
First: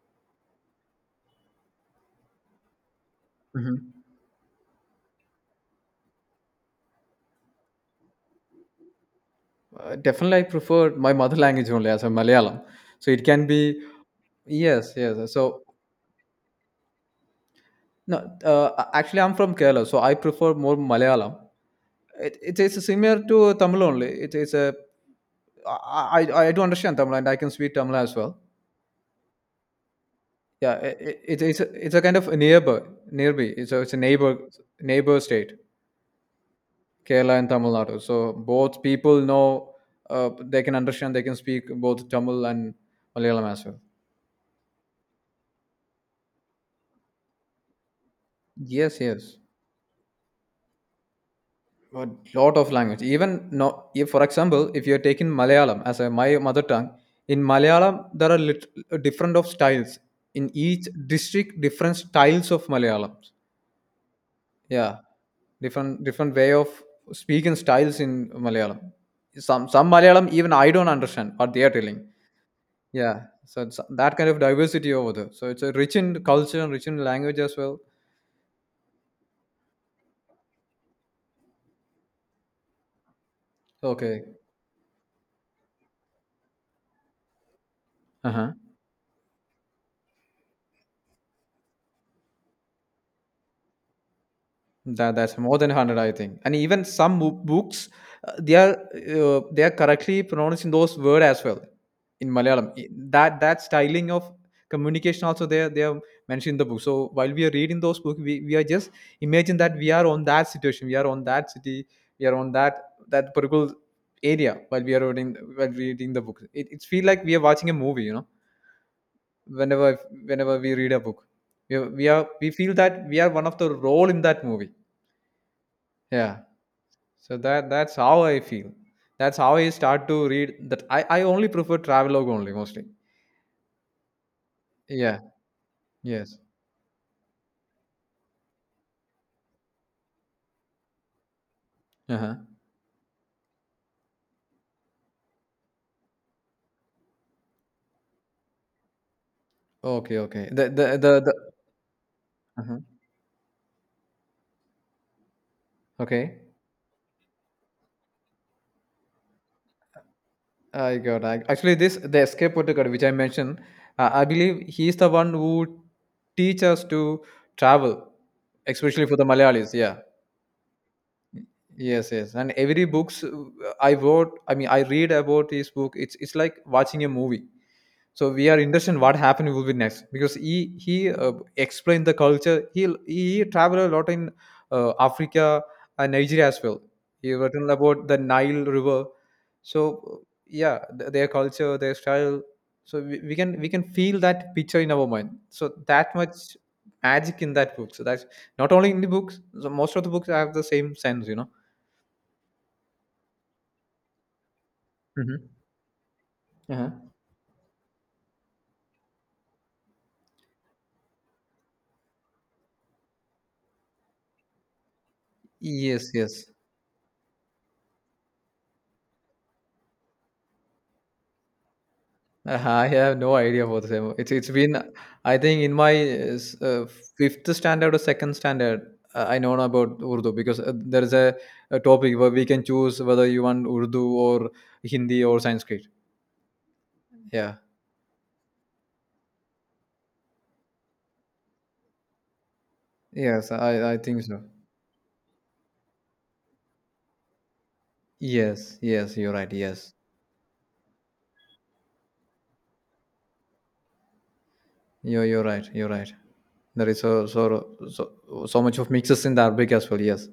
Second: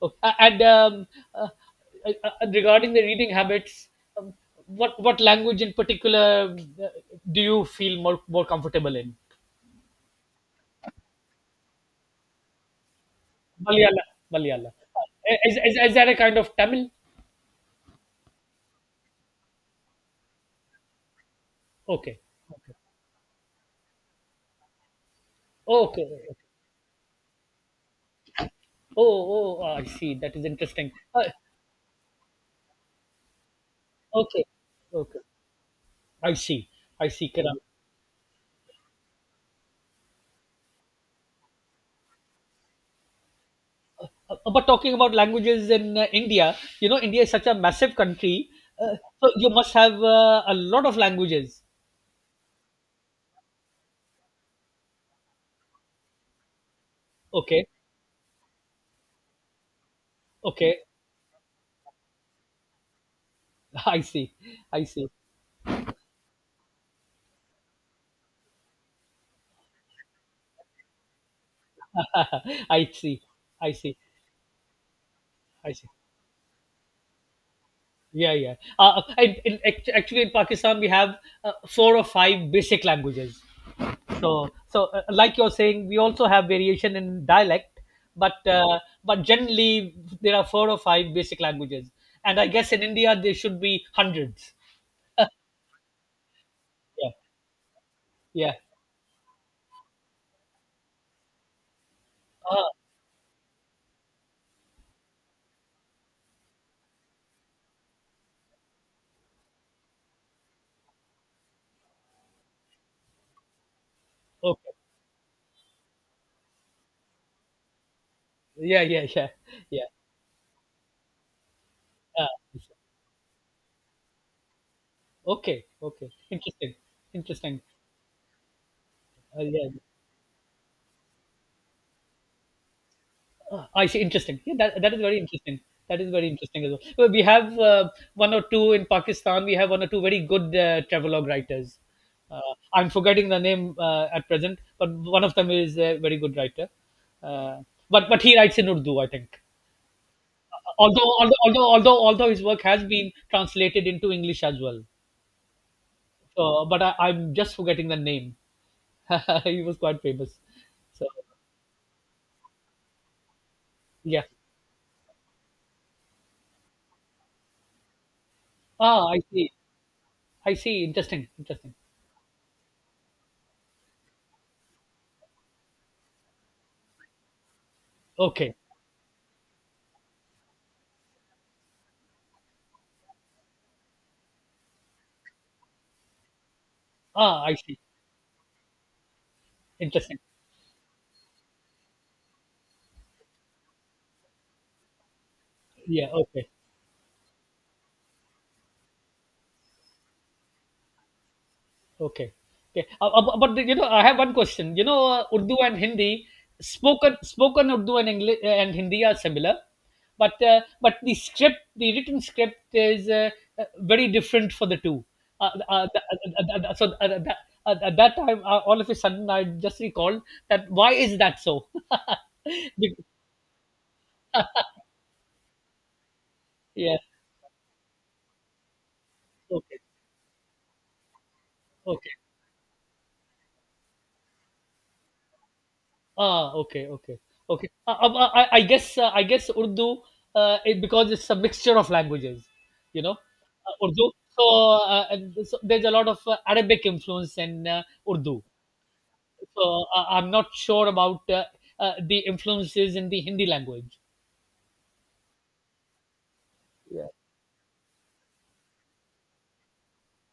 Speaker 2: Okay. And, uh, regarding the reading habits,
Speaker 1: Hmm.
Speaker 2: um, what language in particular, uh, do you feel more comfortable in?
Speaker 1: Definitely, I prefer my mother language only as a Malayalam. So it can be,
Speaker 2: Malayala, Malayala.
Speaker 1: yes, yes.
Speaker 2: Is,
Speaker 1: So
Speaker 2: is, is that a kind of Tamil?
Speaker 1: no, actually, I'm from Kerala, so I prefer more Malayalam.
Speaker 2: Okay.
Speaker 1: It
Speaker 2: Okay.
Speaker 1: is similar to Tamil only. It is a,
Speaker 2: Okay.
Speaker 1: I do understand Tamil and I can speak Tamil as well.
Speaker 2: Oh, oh, oh, I see. That is
Speaker 1: Yeah,
Speaker 2: interesting.
Speaker 1: it's it's a kind of a neighbor, nearby. It's a neighbor
Speaker 2: Okay, okay.
Speaker 1: state,
Speaker 2: I see. I see,
Speaker 1: Kerala and
Speaker 2: Kiran.
Speaker 1: Tamil Nadu. So both people know, they can understand, they can speak both Tamil and Malayalam as well.
Speaker 2: But talking about languages in, India, India is such a massive country. Uh,
Speaker 1: Yes,
Speaker 2: so
Speaker 1: yes,
Speaker 2: you must have, a lot of languages.
Speaker 1: a lot of language. Even no, if, for example, if you're taking Malayalam as my mother tongue, in
Speaker 2: Okay,
Speaker 1: Malayalam there are different of styles. In
Speaker 2: okay.
Speaker 1: each district, different styles of Malayalam.
Speaker 2: I see. I
Speaker 1: Yeah,
Speaker 2: see.
Speaker 1: different way of speaking styles in Malayalam. Some Malayalam even I don't understand what they are telling.
Speaker 2: I
Speaker 1: Yeah,
Speaker 2: see.
Speaker 1: so
Speaker 2: I
Speaker 1: it's
Speaker 2: see.
Speaker 1: that kind of diversity over there. So it's a
Speaker 2: I see.
Speaker 1: rich in culture and rich in language as well.
Speaker 2: Yeah, yeah. Actually, in Pakistan, we have, four or five basic languages.
Speaker 1: Okay.
Speaker 2: So, like you're saying, we also have variation in dialect,
Speaker 1: Uh
Speaker 2: but
Speaker 1: huh.
Speaker 2: uh, but generally there are four or five basic languages, and I guess in India there should be hundreds.
Speaker 1: That's more than 100, I think. And even
Speaker 2: Yeah,
Speaker 1: books, uh,
Speaker 2: yeah.
Speaker 1: they are they are correctly pronouncing those words as well in Malayalam.
Speaker 2: Ah.
Speaker 1: That styling of communication also they are mentioned in the book. So while we are reading those books, we are just imagine that we are on that situation, we are on that city, we are on that particular area
Speaker 2: Okay.
Speaker 1: while we are reading while reading the book. It feel like we are watching a movie.
Speaker 2: Yeah, yeah, yeah, yeah.
Speaker 1: Whenever whenever we read a book,
Speaker 2: Uh,
Speaker 1: we feel that we are one of the role in that movie.
Speaker 2: okay, okay.
Speaker 1: Yeah.
Speaker 2: Interesting,
Speaker 1: So
Speaker 2: interesting.
Speaker 1: that's how I feel. That's how I
Speaker 2: Yeah.
Speaker 1: start to read that I only prefer travelogue only mostly.
Speaker 2: I see. Interesting. Yeah, that is very
Speaker 1: Yeah.
Speaker 2: interesting. That is very
Speaker 1: Yes.
Speaker 2: interesting as well. Well, we have, one or two in Pakistan. We have one or two very good, travelogue writers.
Speaker 1: Uh-huh.
Speaker 2: Uh, I'm forgetting the name, at present, but one of them is a very good writer. Uh, but he writes in Urdu, I think.
Speaker 1: Okay, okay.
Speaker 2: Although
Speaker 1: The
Speaker 2: although although although although his work
Speaker 1: uh-huh.
Speaker 2: has been translated into English as well.
Speaker 1: Okay.
Speaker 2: So, but I'm just forgetting the name. He was quite famous. So
Speaker 1: Actually this the escape protocol which I mentioned.
Speaker 2: yeah.
Speaker 1: I believe he is the one who teach us to travel, especially
Speaker 2: Ah,
Speaker 1: for
Speaker 2: I
Speaker 1: the
Speaker 2: see.
Speaker 1: Malayalis. Yeah.
Speaker 2: I see. Interesting. Interesting.
Speaker 1: Yes, yes. And every books, I mean, I read about his book. It's like watching a movie. So we are
Speaker 2: Okay.
Speaker 1: interested in what happened will be next because he explained the culture. He traveled a lot in Africa and Nigeria as well. He
Speaker 2: Ah, I
Speaker 1: written
Speaker 2: see.
Speaker 1: about the Nile River. So
Speaker 2: Interesting.
Speaker 1: yeah, their culture, their style. So we can feel that picture in our mind, so
Speaker 2: Yeah.
Speaker 1: that much
Speaker 2: Okay.
Speaker 1: magic in that book. So that's not only in the books, so most of the books have the same sense.
Speaker 2: Okay. Okay. But, I have one question.
Speaker 1: Hmm.
Speaker 2: Urdu and Hindi,
Speaker 1: Uh-huh.
Speaker 2: spoken Urdu and English and Hindi are similar, but the written script is, very different for the two. Uh, uh, th-
Speaker 1: Yes,
Speaker 2: uh, th-
Speaker 1: yes.
Speaker 2: uh, uh, so uh, uh, that, at that time, all of a sudden, I just recalled that why is that so?
Speaker 1: I
Speaker 2: Be-
Speaker 1: have no idea for the same. It's been, I think, in my
Speaker 2: yeah.
Speaker 1: fifth standard or second standard. I know
Speaker 2: Okay.
Speaker 1: about Urdu because there is a
Speaker 2: Okay.
Speaker 1: topic where we can choose whether you want Urdu or Hindi or Sanskrit.
Speaker 2: Ah, okay, okay,
Speaker 1: Yeah.
Speaker 2: okay. I guess Urdu, because it's a mixture of languages, you know,
Speaker 1: Yes, I
Speaker 2: Urdu.
Speaker 1: think so.
Speaker 2: So, and so there's a lot of, Arabic influence in, Urdu.
Speaker 1: Yes. Yes, you're right.
Speaker 2: So,
Speaker 1: Yes.
Speaker 2: I'm not sure about, the influences in the Hindi language.
Speaker 1: You're right. You're right. There is
Speaker 2: Yeah,
Speaker 1: so much of mixes in the Arabic as well. Yes,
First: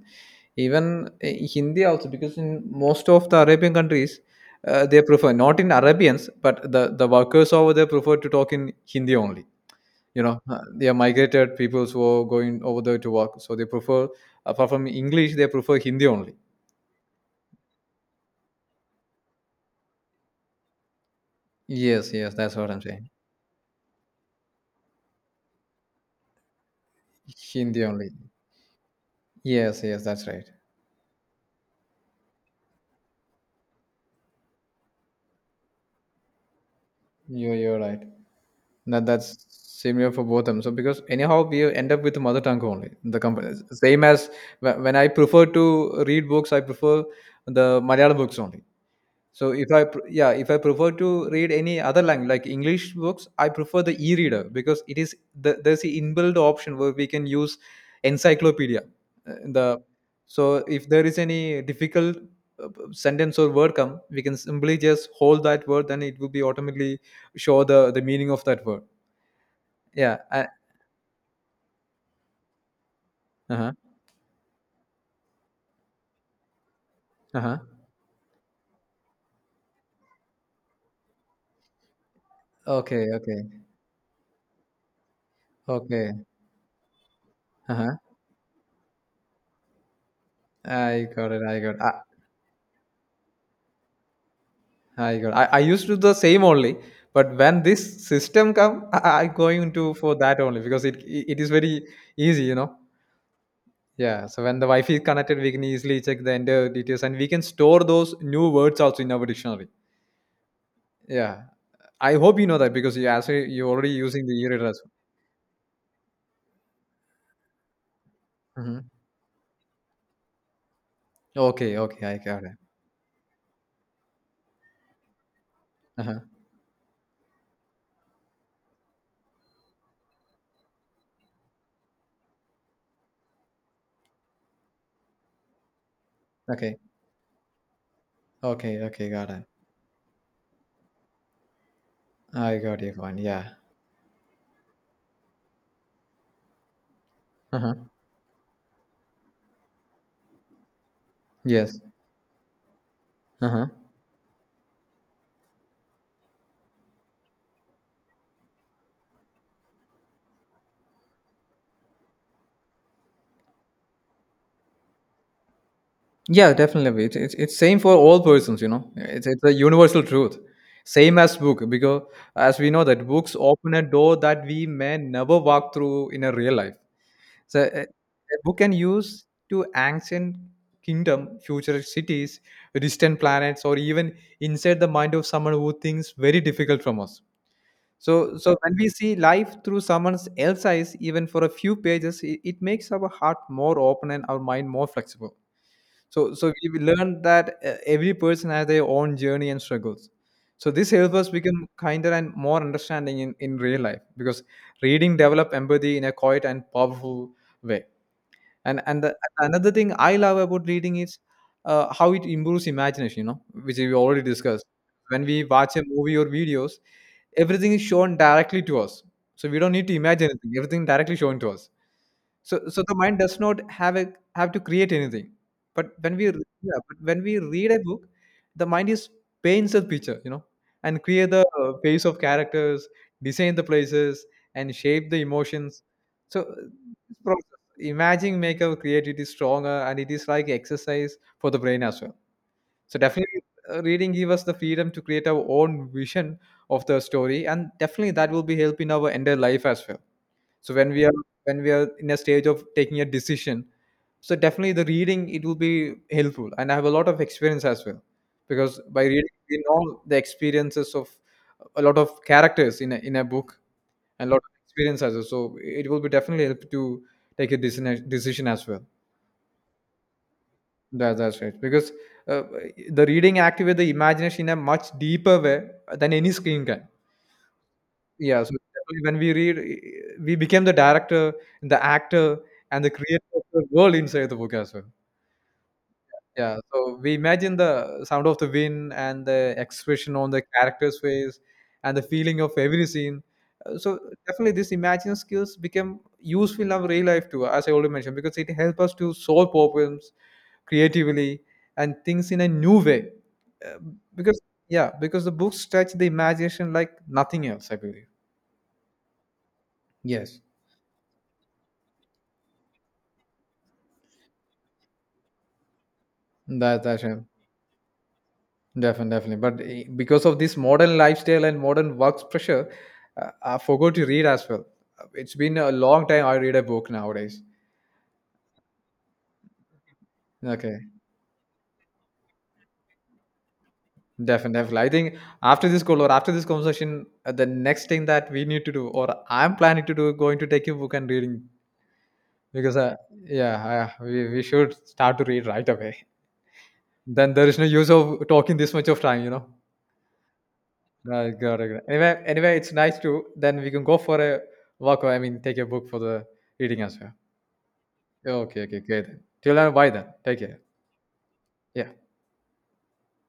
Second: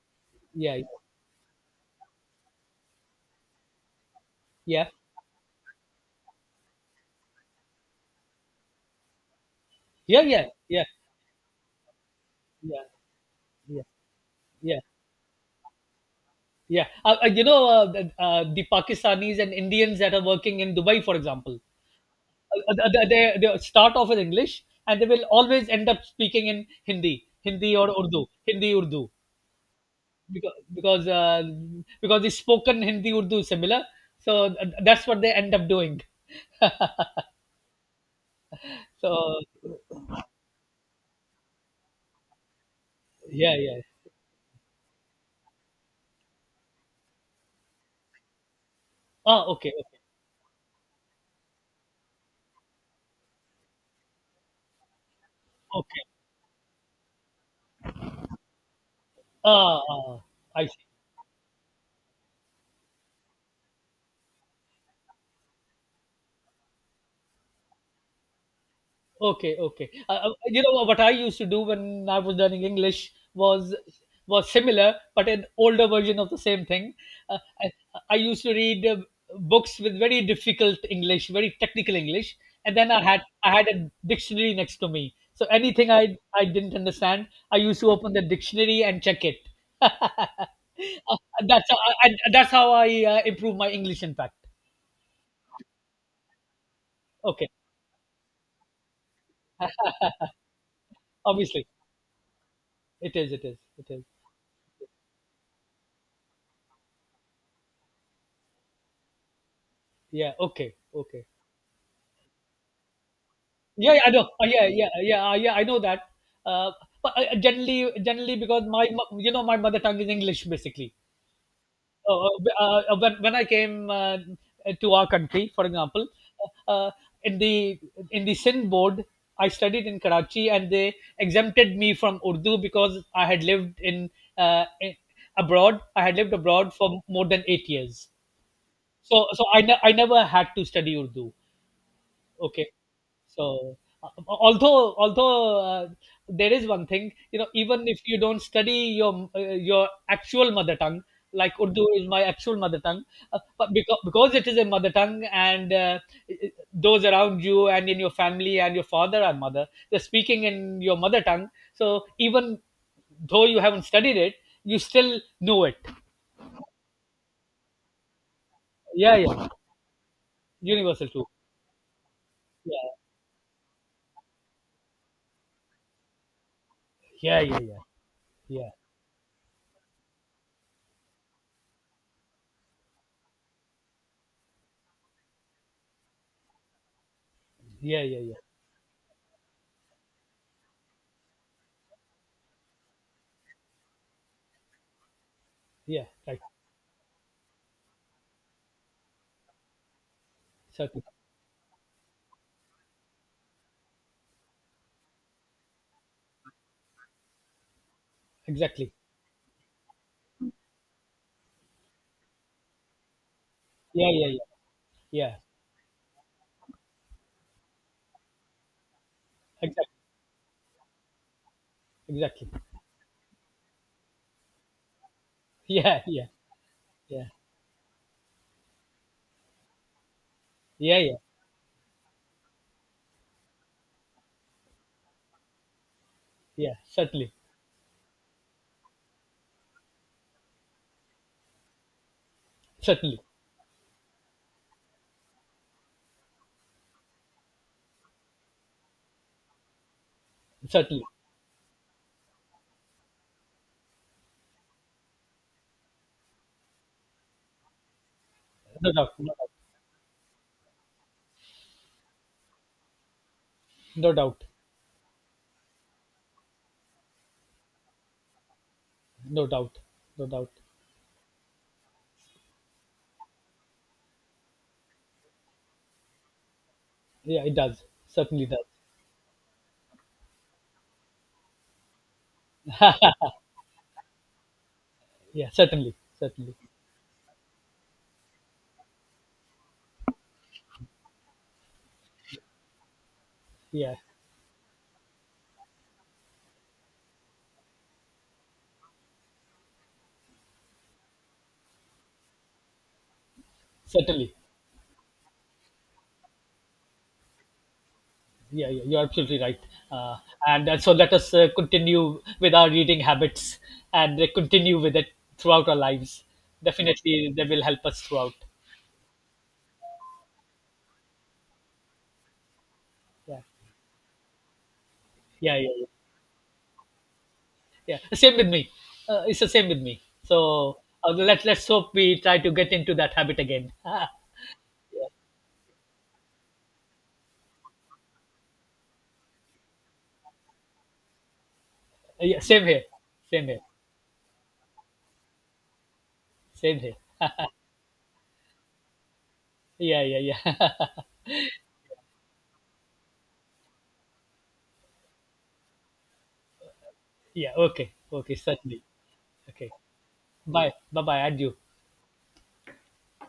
Speaker 2: yeah,
Speaker 1: even Hindi also, because in most of the Arabian countries
Speaker 2: yeah,
Speaker 1: they prefer, not in Arabians, but the workers over there prefer to talk in Hindi only.
Speaker 2: yeah, yeah, yeah,
Speaker 1: They are migrated peoples who are going over
Speaker 2: yeah,
Speaker 1: there to work, so they
Speaker 2: yeah,
Speaker 1: prefer, apart
Speaker 2: yeah.
Speaker 1: from English, they prefer Hindi only.
Speaker 2: Yeah. You know, the Pakistanis and Indians that are working in Dubai, for example,
Speaker 1: Yes, yes, that's what I'm
Speaker 2: they,
Speaker 1: saying.
Speaker 2: they, they start off with English and they will always end up speaking in Hindi, Hindi
Speaker 1: Hindi
Speaker 2: or
Speaker 1: only.
Speaker 2: Urdu, Hindi Urdu,
Speaker 1: Yes, yes, that's right.
Speaker 2: because because uh, because the spoken Hindi Urdu is similar, so that's what they end up doing.
Speaker 1: You're right. That
Speaker 2: So,
Speaker 1: that's similar for both of them. So because anyhow we end up with mother tongue only. The company
Speaker 2: yeah, yeah.
Speaker 1: same as when I prefer to read books, I prefer the Malayalam books only.
Speaker 2: Ah,
Speaker 1: So
Speaker 2: okay,
Speaker 1: if
Speaker 2: okay,
Speaker 1: yeah, if I prefer to read any other language like English books, I prefer the e-reader because there's the
Speaker 2: okay.
Speaker 1: inbuilt option where we can use encyclopedia. The
Speaker 2: Ah, ah,
Speaker 1: so
Speaker 2: I see.
Speaker 1: if there is any difficult sentence or word come, we can simply just hold that word, then it will be automatically show the meaning of that word.
Speaker 2: Okay, okay.
Speaker 1: Yeah, I
Speaker 2: You know what I used to do when I was learning English
Speaker 1: uh-huh,
Speaker 2: was similar, but an older version of the same thing. Uh,
Speaker 1: uh-huh.
Speaker 2: I, I used to read, books with very difficult English, very technical English, and then I
Speaker 1: Okay,
Speaker 2: had
Speaker 1: okay,
Speaker 2: I had a dictionary next to me. So anything
Speaker 1: okay.
Speaker 2: I didn't understand, I used to
Speaker 1: Uh-huh.
Speaker 2: open the dictionary and check it.
Speaker 1: I
Speaker 2: Uh,
Speaker 1: got it.
Speaker 2: that's how that's how I, improve my English. In fact,
Speaker 1: I used to do the same only, but
Speaker 2: okay,
Speaker 1: when this system come, I going to for that only because it is
Speaker 2: obviously
Speaker 1: very easy.
Speaker 2: it is, it is, it is.
Speaker 1: Yeah. So when the Wi-Fi is connected, we can easily check the entire details and we can store those new words also in our dictionary.
Speaker 2: Yeah, okay, okay.
Speaker 1: Yeah. I hope you know that because you're already
Speaker 2: Yeah, yeah, I know.
Speaker 1: using the e-reader
Speaker 2: Yeah,
Speaker 1: as
Speaker 2: yeah,
Speaker 1: well.
Speaker 2: yeah, yeah. I know that. Uh, but generally, because
Speaker 1: Hmm.
Speaker 2: my, mo- you know, my mother tongue is English, basically.
Speaker 1: Okay, okay, I
Speaker 2: Uh, uh,
Speaker 1: got it.
Speaker 2: uh, when I came, to our country, for example,
Speaker 1: Uh-huh.
Speaker 2: uh, uh, in the Sindh board, I studied in Karachi, and they exempted me from Urdu because I had lived uh, in- abroad. I had lived abroad
Speaker 1: Okay,
Speaker 2: for more than 8 years.
Speaker 1: okay, okay,
Speaker 2: So,
Speaker 1: got it.
Speaker 2: so I, ne- I never had to study Urdu.
Speaker 1: I
Speaker 2: Okay.
Speaker 1: got your point. Yeah.
Speaker 2: So, although uh, there is one thing,
Speaker 1: Uh-huh.
Speaker 2: even if you don't study your actual mother tongue, like
Speaker 1: Yes.
Speaker 2: Urdu is my actual mother tongue,
Speaker 1: Uh-huh.
Speaker 2: but because it is a mother tongue, and, those around you and in your family and your father and mother, they're speaking in your mother tongue. So even though you haven't studied it, you still know it.
Speaker 1: Yeah, definitely. It's same for all persons.
Speaker 2: Yeah,
Speaker 1: It's
Speaker 2: yeah.
Speaker 1: a universal truth.
Speaker 2: Universal
Speaker 1: Same
Speaker 2: too.
Speaker 1: as book, because as we know that books open a door that we may never walk through in a real life.
Speaker 2: Yeah, yeah, yeah,
Speaker 1: So
Speaker 2: yeah,
Speaker 1: a, book
Speaker 2: yeah,
Speaker 1: can use to ancient kingdom, future cities, distant planets, or even inside the mind of someone who thinks very difficult from us.
Speaker 2: yeah, yeah, yeah.
Speaker 1: So, when we see life through someone else's eyes, even for a few pages, it makes our heart more open and our mind more flexible.
Speaker 2: Yeah.
Speaker 1: So,
Speaker 2: Right.
Speaker 1: so we will learn that every person has their own journey and struggles. So this
Speaker 2: Certainly.
Speaker 1: helps us become kinder and more understanding in real life, because reading develop empathy in a quiet and powerful way. And
Speaker 2: Exactly.
Speaker 1: another thing I love about reading is how it improves imagination, which we
Speaker 2: Yeah,
Speaker 1: already
Speaker 2: yeah, yeah,
Speaker 1: discussed. When
Speaker 2: yeah.
Speaker 1: we watch a movie or videos, everything is shown directly to us, so we don't need to
Speaker 2: Exactly,
Speaker 1: imagine anything, everything directly shown to us.
Speaker 2: exactly.
Speaker 1: So the mind does not have to create anything. But
Speaker 2: Yeah,
Speaker 1: when
Speaker 2: yeah,
Speaker 1: yeah, but when
Speaker 2: yeah,
Speaker 1: we read a book, the mind is paints the picture,
Speaker 2: yeah,
Speaker 1: and
Speaker 2: yeah,
Speaker 1: create the face of characters, design the places, and shape the emotions. So
Speaker 2: yeah.
Speaker 1: this
Speaker 2: Certainly,
Speaker 1: process, imagining make our creativity stronger, and it is like exercise for the brain as well. So
Speaker 2: certainly,
Speaker 1: definitely, reading give us the freedom to create our own vision of the story, and definitely that will be helping our entire life as well. So
Speaker 2: certainly.
Speaker 1: when we are in a stage of taking a decision, so definitely the reading it will be helpful, and I have a lot of experience as well, because
Speaker 2: No
Speaker 1: by
Speaker 2: doubt, no
Speaker 1: reading
Speaker 2: doubt,
Speaker 1: we know the experiences of a lot of characters in a book,
Speaker 2: no
Speaker 1: and a lot
Speaker 2: doubt,
Speaker 1: of experience as well, so it will be definitely help to take a decision as well.
Speaker 2: no doubt, no doubt.
Speaker 1: That's right, because uh, the reading activates the imagination in a much deeper way than any screen can.
Speaker 2: Yeah, it does.
Speaker 1: Yeah,
Speaker 2: Certainly
Speaker 1: so
Speaker 2: does.
Speaker 1: definitely when we read, we became the director, the actor, and the creator of the world inside the book as well.
Speaker 2: Yeah, certainly, certainly.
Speaker 1: Yeah, so we imagine the sound of the wind and the expression on the character's face and the feeling of every scene. So
Speaker 2: Yeah,
Speaker 1: definitely, this imagining skills become useful in our real life too, as I already mentioned, because it helps us to solve problems creatively and things in a new way. Uh,
Speaker 2: certainly.
Speaker 1: because yeah, because the books stretch the imagination like nothing else, I believe.
Speaker 2: Yeah, yeah. You're absolutely right. Uh,
Speaker 1: Yes.
Speaker 2: and, so let us, continue with our reading habits and, continue with it throughout our lives.
Speaker 1: That's a shame.
Speaker 2: Definitely, they will help us throughout.
Speaker 1: Definitely, definitely. But because of this modern lifestyle and modern work pressure,
Speaker 2: Yeah,
Speaker 1: I forgot to read as well. It's
Speaker 2: yeah,
Speaker 1: been
Speaker 2: yeah.
Speaker 1: a
Speaker 2: Yeah.
Speaker 1: long time I read a book nowadays.
Speaker 2: Yeah, same with me, it's the same with me. So,
Speaker 1: Okay,
Speaker 2: let's hope we try to get into that habit again. Ah,
Speaker 1: definitely, definitely. I think after this call or after this conversation, the next thing that we need to do, or I'm planning to do, going to take a book and reading
Speaker 2: yeah, same
Speaker 1: because,
Speaker 2: here, same here,
Speaker 1: yeah, I, we should start to read right away.
Speaker 2: same here.
Speaker 1: Then there is no use of talking this much of time.
Speaker 2: Yeah, yeah, yeah.
Speaker 1: No, got it. Anyway, it's nice to then we can go for a walk. Or, I mean, take a book for the reading as
Speaker 2: Yeah, okay, okay,
Speaker 1: well. Okay, okay,
Speaker 2: certainly.
Speaker 1: great. Till
Speaker 2: Okay,
Speaker 1: then, bye then. Take care.
Speaker 2: bye, bye, bye, adieu.
Speaker 1: Yeah.